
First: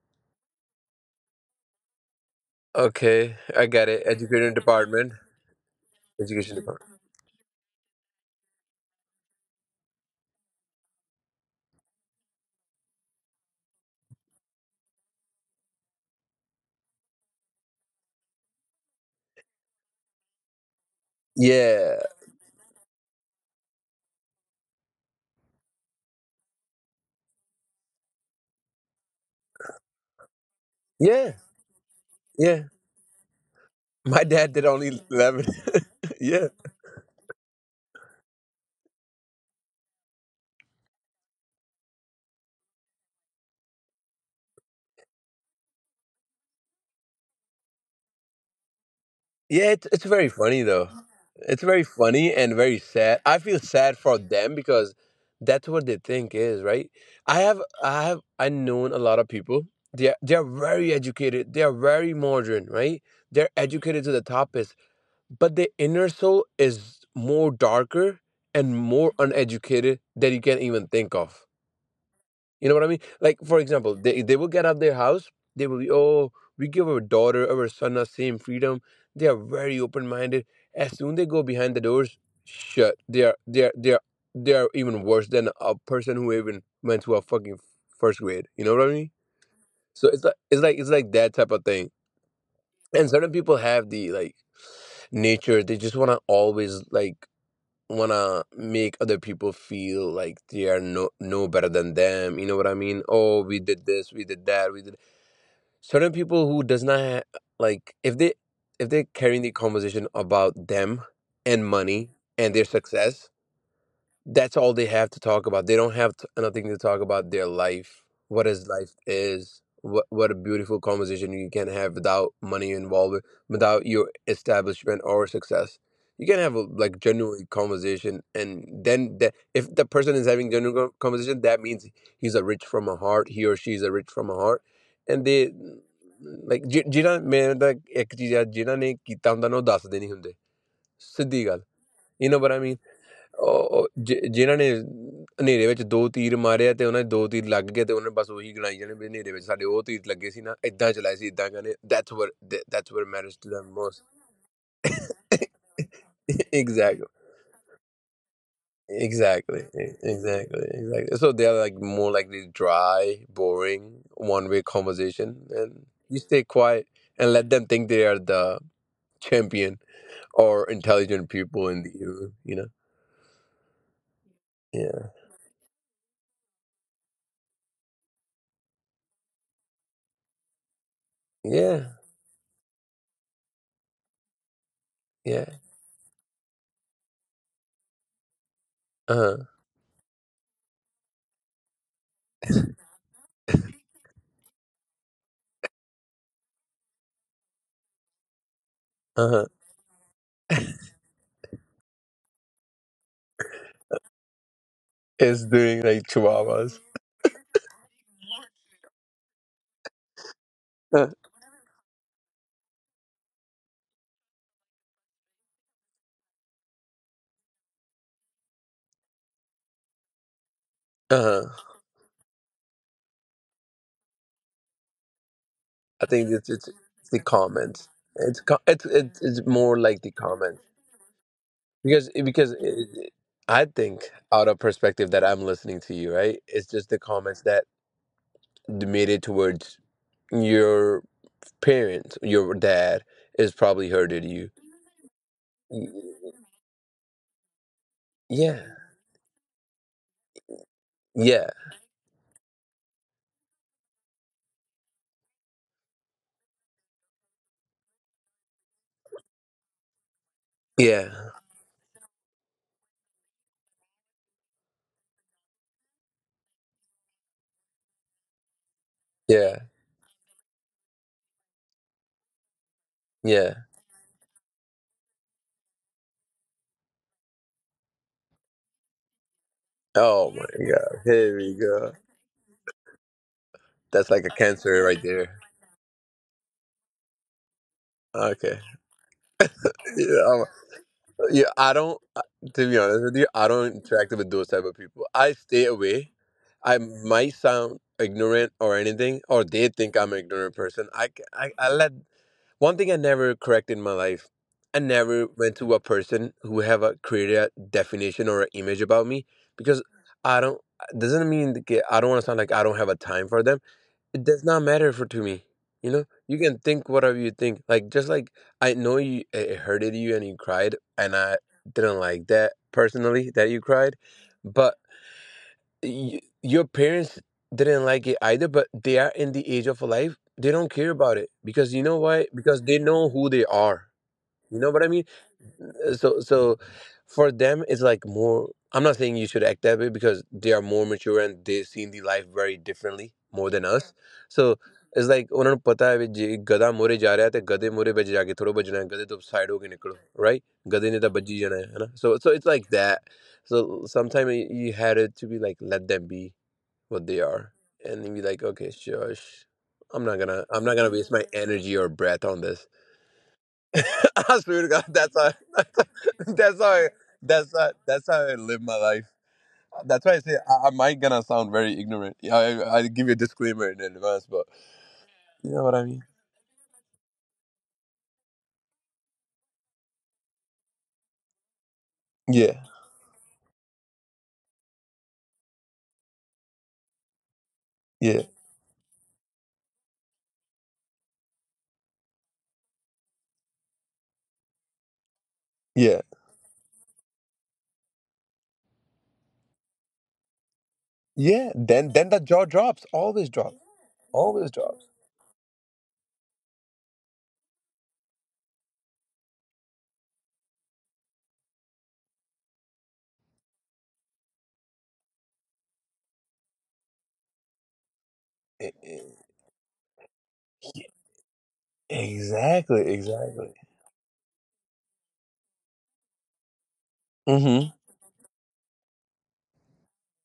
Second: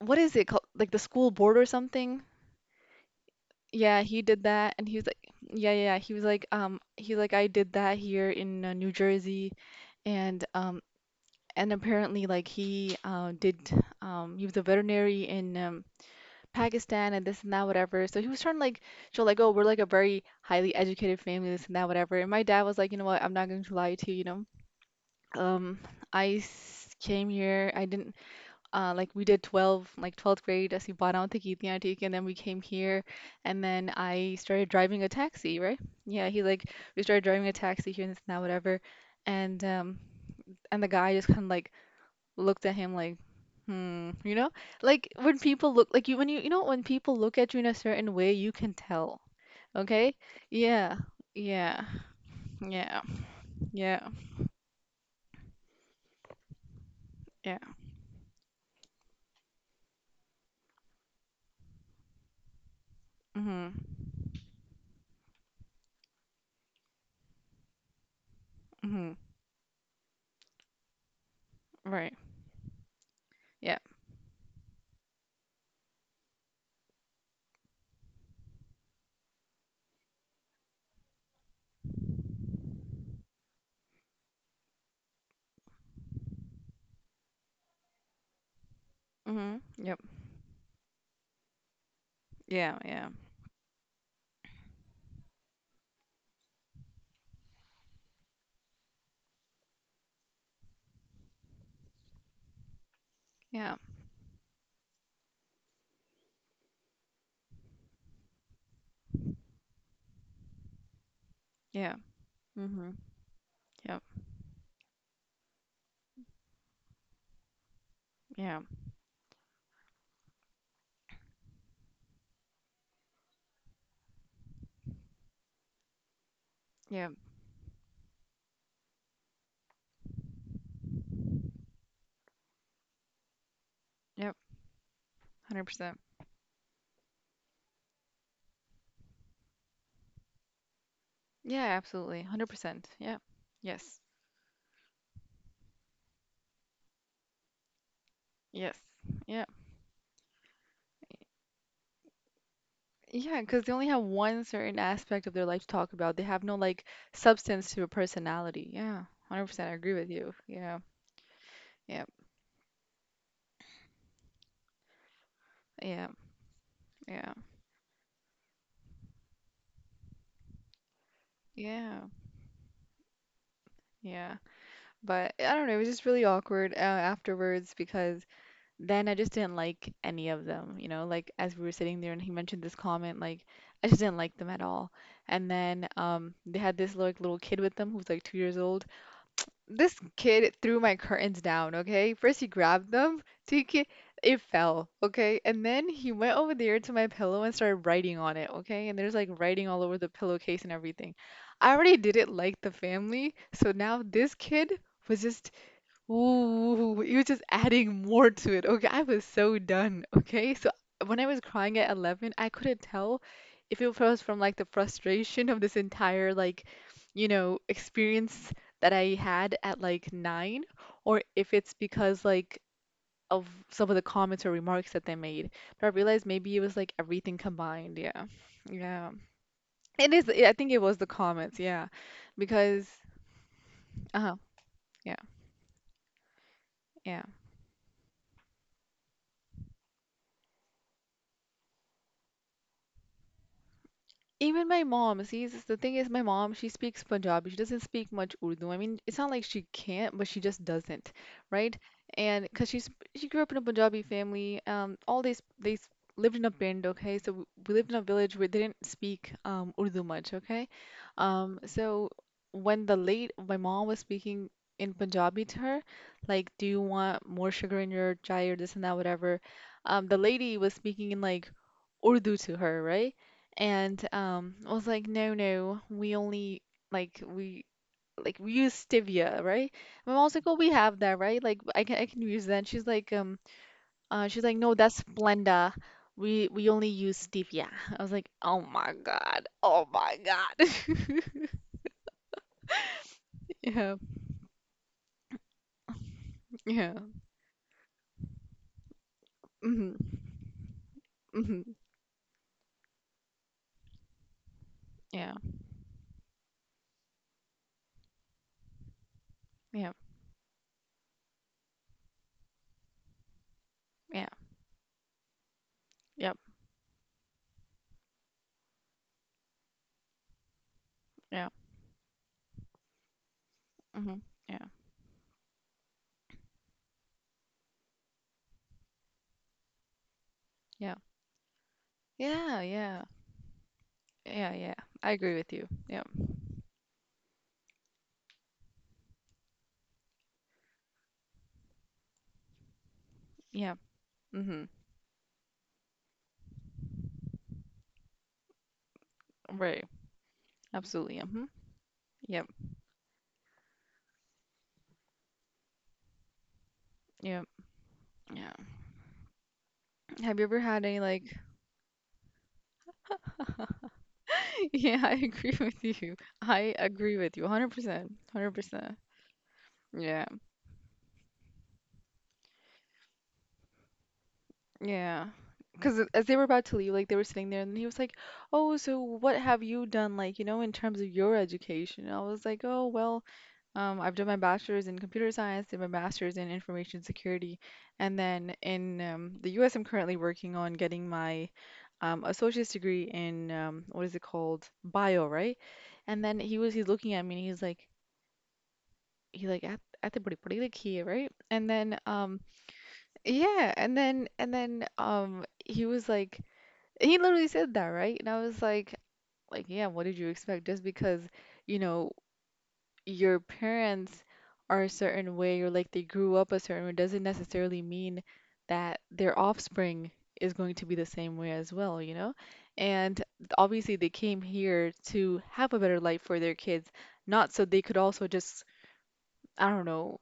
what is it called, like the school board or something.
Okay, I get it.
Yeah, he did
Education
that, and he was
department.
like, yeah, yeah, yeah. He was like,
Education department.
he's like, I did that here in New Jersey, and apparently like he did he was a veterinary in Pakistan and this and that, whatever. So he was trying to like show like, oh, we're like a very highly educated family, this and that,
Yeah,
whatever. And my dad was like, you know what, I'm not going to lie to you, you know. Um, I came here. I didn't, like, we did 12 like 12th grade as Bana
yeah,
Antique, and then we came
yeah.
here, and then
My
I
dad did
started
only
driving a
11.
taxi, right? Yeah, he
yeah,
like, we started driving a taxi here and this and that, whatever. And the guy just kind of like looked at him like, hmm, you know? Like when people look like you, when people look at you in a certain way, you can tell.
yeah. It's
Okay?
very funny though.
Yeah.
It's
Yeah.
very funny and very
Yeah.
sad. I feel sad
Yeah.
for them because that's what they think is right. I
Yeah.
have I have I known a lot of people. They are very educated. They are very modern, right? They're
Mhm.
educated to the topest, but the inner soul is more darker and
Mhm.
more uneducated than you can even think of.
Right.
You know what I mean? Like, for
Yeah.
example, they will get out their house. They will be, oh, we give our daughter, our son, our same freedom. They are very open minded. As soon they go behind the doors, shut. They are even worse than a person who even went to a fucking first grade. You know what I mean?
Mhm. Yep.
So it's like that type of thing.
Yeah, yeah.
And certain people have the like nature. They just wanna always like wanna make other people feel like they are no better than them, you know what I mean? Oh, we
Yeah.
did this, we did that, we did certain people who does not like, if they're carrying the conversation about them and
Yeah.
money and their
Mhm.
success,
Yep.
that's all they have to talk about. They don't have t nothing to talk about their life. What
Yeah.
his life is, what a beautiful conversation you can have without money involved, without your establishment or success. You can have a
Yeah.
like genuine conversation, and then that if the person is having genuine conversation, that means he's a rich from a heart, he or she is a
Yep.
rich from a heart, and they
100%.
like ਜਿਨ੍ਹਾਂ ਮੈਂ ਤਾਂ ਇੱਕ ਚੀਜ਼ ਆ ਜਿਨ੍ਹਾਂ ਨੇ ਕੀਤਾ ਹੁੰਦਾ ਨਾ ਉਹ ਦੱਸਦੇ ਨਹੀਂ ਹੁੰਦੇ
Yeah,
ਸਿੱਧੀ ਗੱਲ,
absolutely.
you know what
100%.
I mean,
Yeah. Yes.
ਉਹ ਜਿਨ੍ਹਾਂ ਨੇ ਹਨੇਰੇ ਵਿੱਚ ਦੋ ਤੀਰ ਮਾਰਿਆ ਤੇ ਉਹਨਾਂ ਦੇ ਦੋ ਤੀਰ ਲੱਗ ਗਏ ਤੇ ਉਹਨਾਂ ਨੇ ਬਸ
Yes.
ਉਹੀ ਗਿਣਾਈ ਜਾਣੇ ਵੀ
Yeah.
ਹਨੇਰੇ ਵਿੱਚ ਸਾਡੇ ਉਹ ਤੀਰ ਲੱਗੇ ਸੀ ਨਾ ਇਦਾਂ ਚਲਾਏ ਸੀ ਇਦਾਂ ਕਹਿੰਦੇ ਦੈਟਸ ਵਰ
Yeah, because they
matters to
only have
them most.
one certain aspect of their life to talk about. They have no like
Exactly,
substance to a personality. Yeah, 100% I agree with
exactly,
you. Yeah,
exactly, exactly, so
yeah,
they're like more like this dry, boring, one way conversation,
yeah,
and you stay
yeah,
quiet and let them think they are the champion or intelligent
yeah,
people in the room, you know?
yeah. But I
Yeah,
don't know, it was just really awkward afterwards because then I just didn't like any of them, like as we were sitting there and he
yeah,
mentioned this comment, like I just didn't like them at all. And then
yeah.
they had this like little kid with them who's like 2 years old.
Uh-huh,
This kid threw my curtains down, okay? First he grabbed them, so it fell, okay? And then he went over there to my pillow and started writing on it, okay? And there's like writing all
uh-huh.
over the pillowcase and everything. I already didn't like the family, so now this kid was just.
It's doing like
Ooh,
chihuahuas.
you're just adding more to it. Okay, I was so done. Okay, so when I
Uh,
was crying at 11, I couldn't tell if it was from like the frustration of this entire like experience that I had at like 9, or if it's
uh,
because like of some of the comments or remarks that they made. But I realized
I
maybe it
think
was
it's,
like
it's
everything
it's the
combined. Yeah.
comments. It's co-
Yeah.
it's
It
more
is,
like
I
the
think it was
comments.
the comments. Yeah.
Because eh,
Because,
because it- I
uh-huh.
think out of
Yeah.
perspective that I'm listening to you, right? It's
Yeah.
just the comments that made it towards your parents. Your dad is probably
Even
hurted
my
you.
mom, see, the thing is, my mom, she speaks Punjabi. She doesn't speak much Urdu. I mean,
Yeah,
it's not like she can't, but she just doesn't, right?
yeah,
And because she grew up in a Punjabi family, all these, lived in a bend, okay? So we lived in a village where they didn't speak Urdu much, okay?
yeah,
So when the late my mom was speaking in Punjabi to her, like, do you want more sugar in your chai or this and that, whatever?
yeah,
The lady was speaking in like Urdu to her, right?
yeah.
And I was like, no, no, we only, like we like we use stevia, right? My mom was like, oh,
Oh
we
my
have that,
god,
right? Like,
here we
I can I
go.
can use that. And she's like,
That's like a
no, that's
cancer right there.
Splenda. We only use stevia. I was like, oh
Okay.
my God, oh my
Yeah.
God.
Yeah, I don't. To be honest with you, I
Yeah,
don't interact with those type of people. I stay away.
yeah.
I might sound ignorant or anything, or they
Hmm.
think I'm an ignorant person. I, c- I,
Hmm.
I let one thing I never correct in my life. I
Yeah,
never went to a person who have a created a definition or an image about me,
yeah,
because I don't. Doesn't mean that I don't want to sound like I don't have a time for them,
yeah,
it does not matter for to me. You know,
yep,
you can think whatever you think. Like just like I know you, it hurted you and you cried, and
yeah.
I didn't like that personally that you cried,
Hmm. Yeah,
but y your parents didn't like it either. But they are in the age of life; they don't
yeah,
care about it, because you know why?
yeah,
Because they
yeah,
know who they are.
yeah, yeah.
You know what I
I
mean?
agree with you. Yeah,
So for them it's like more. I'm not saying you should act that way because they are more mature and they've seen the life very differently more
yeah.
than us.
Hmm.
So it's like ਉਹਨਾਂ ਨੂੰ ਪਤਾ ਹੈ ਵੀ ਜੇ ਗਧਾ ਮੋਰੇ ਜਾ ਰਿਹਾ ਤੇ ਗਧੇ ਮੋਰੇ ਵਿੱਚ ਜਾ ਕੇ ਥੋੜਾ ਬਚਣਾ ਹੈ ਗਧੇ ਤੋਂ ਸਾਈਡ ਹੋ ਕੇ
Right.
ਨਿਕਲੋ, ਰਾਈਟ, ਗਧੇ ਨੇ ਤਾਂ
Absolutely.
ਵੱਜੀ
Hmm.
ਜਾਣਾ ਹੈ ਹਨਾ, so
Yep.
It's like that, so sometime you had it to be like let them be what they are,
Yep.
and be like,
Yeah.
okay, shush, i'm not gonna
Have you ever
i'm not
had
gonna
any
waste my
like
energy or breath on this. I swear to God,
yeah, I
that's how
agree with you.
that's how
I
I,
agree with you
that's
100%.
how I live my
100%.
life. That's why I
Yeah.
say, I might gonna sound very ignorant. Yeah, I give you a disclaimer in advance, but
Yeah.
you know what I
Because
mean.
as they were about to leave, like they were sitting there, and he was like, "Oh, so what have you done, like, you know, in terms of your education?" And I was like,
Yeah,
"Oh, well, I've done my bachelor's in computer science, did my master's in information security, and
yeah,
then in the US, I'm currently working on getting my associate's degree in what is it called? Bio, right?"
yeah,
And then he's looking at me and he's like at the body like here, right?
yeah.
And then
Then the
um
jaw drops. Always drops.
yeah, and then and
Always
then
drops.
um he was like he literally said that, right? And I was like, yeah, what did you expect? Just because, you know your parents are a certain way or like they grew up a certain way, doesn't necessarily mean
E-
that
e-
their offspring is going
yeah.
to be the same way as well, you know?
Exactly.
And
Exactly.
obviously they came here to have a better life for their kids, not so
Mm-hmm.
they could also just, I don't know,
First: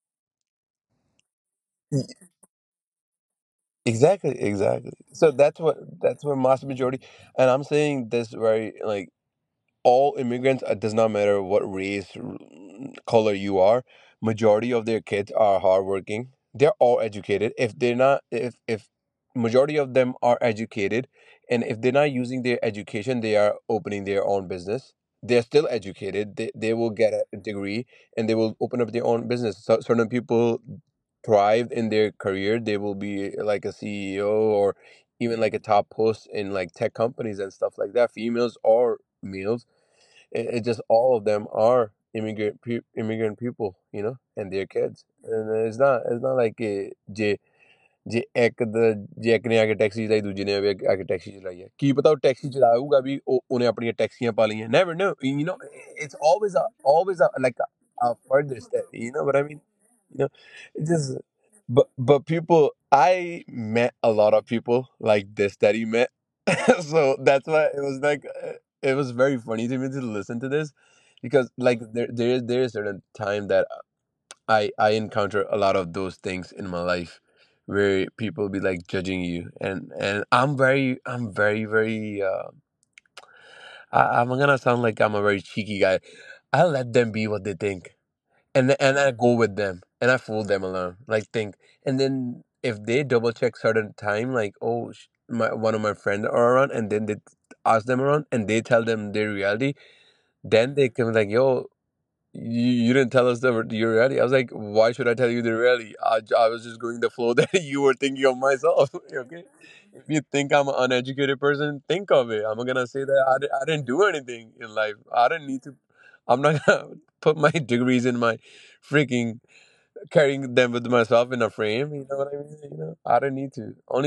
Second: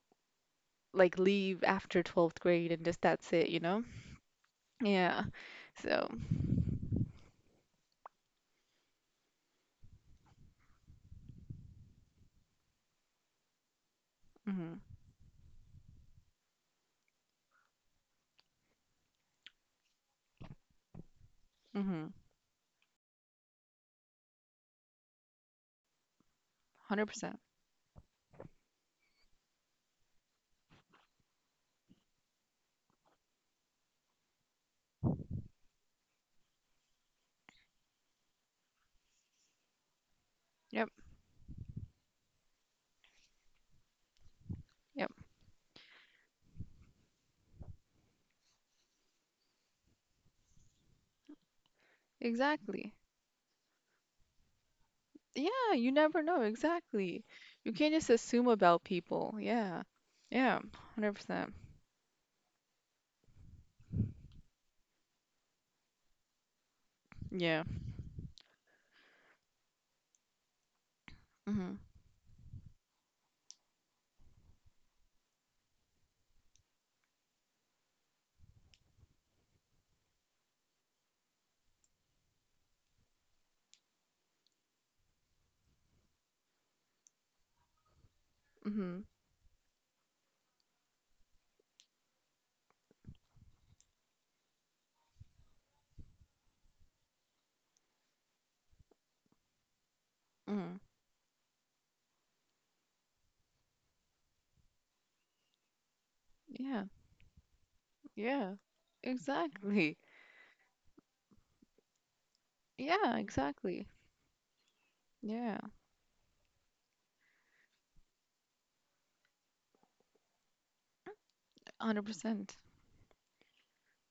like leave after 12th grade and just that's it, you know?
Exactly. Exactly.
Yeah.
So that's what
So,
that's what mass majority, and I'm saying this very like. All immigrants, it does not matter what color you are,
mm,
majority
mhm.
of their kids are hardworking, they're all educated, if they're not, if if majority of them are educated, and if
Mm.
they're not
Mhm.
using their education they are opening their own business, they're still educated, they will get a
100%.
degree and they will open up their own business. So, certain people thrive in their career, they will be like a ceo or even like a top post in like tech companies and stuff like that, females or males. It just,
Yep.
all of them are immigrant immigrant people, you know, and their kids.
Yep.
And it's not like it. Yeah, ਜੇ ਇੱਕ ਜੇ ਇੱਕ ਨੇ ਆ ਕੇ taxi ਚਲਾਈ ਦੂਜੇ ਨੇ ਵੀ ਆ ਕੇ ਟੈਕਸੀ ਚਲਾਈ ਹੈ ਕੀ ਪਤਾ ਉਹ ਟੈਕਸੀ
Exactly.
ਚਲਾਊਗਾ ਵੀ ਉਹ ਉਹਨੇ ਆਪਣੀਆਂ ਟੈਕਸੀਆਂ ਪਾ ਲਈਆਂ never know you نو,
Yeah, you
it's
never know.
Always always
Exactly.
Like
You can't
a
just assume
further
about
step, you know what
people.
I mean,
Yeah.
you know,
Yeah.
it just,
100%.
but people, I met a lot of people like this that he met. So that's why
Yeah.
it was like, it was very funny to me to listen to this, because
Mm-hmm.
like there is certain time that I encounter a lot of those things in my life where people be like judging you, and I'm very very, I'm gonna sound like I'm a very cheeky guy. I let them be what they think, and
Mm-hmm.
I go with them and I fool them alone like think. And then if they double check certain time, like, oh my, one of my friends are around, and then they ask them around and they tell them their reality,
Hmm.
then they can be like, yo, you didn't tell us the, your reality. I was like, why should I tell you the reality? I was just
Yeah.
going the flow that you were thinking of
Yeah.
myself. Okay.
Exactly.
If you think I'm an uneducated person, think of it. I'm not going to say
Yeah,
that I
exactly.
didn't do anything in life. I didn't
Yeah.
need to. I'm not going to put my degrees in my freaking, carrying them with myself in a frame. You know what I
100%.
mean? You know, I didn't need to. Only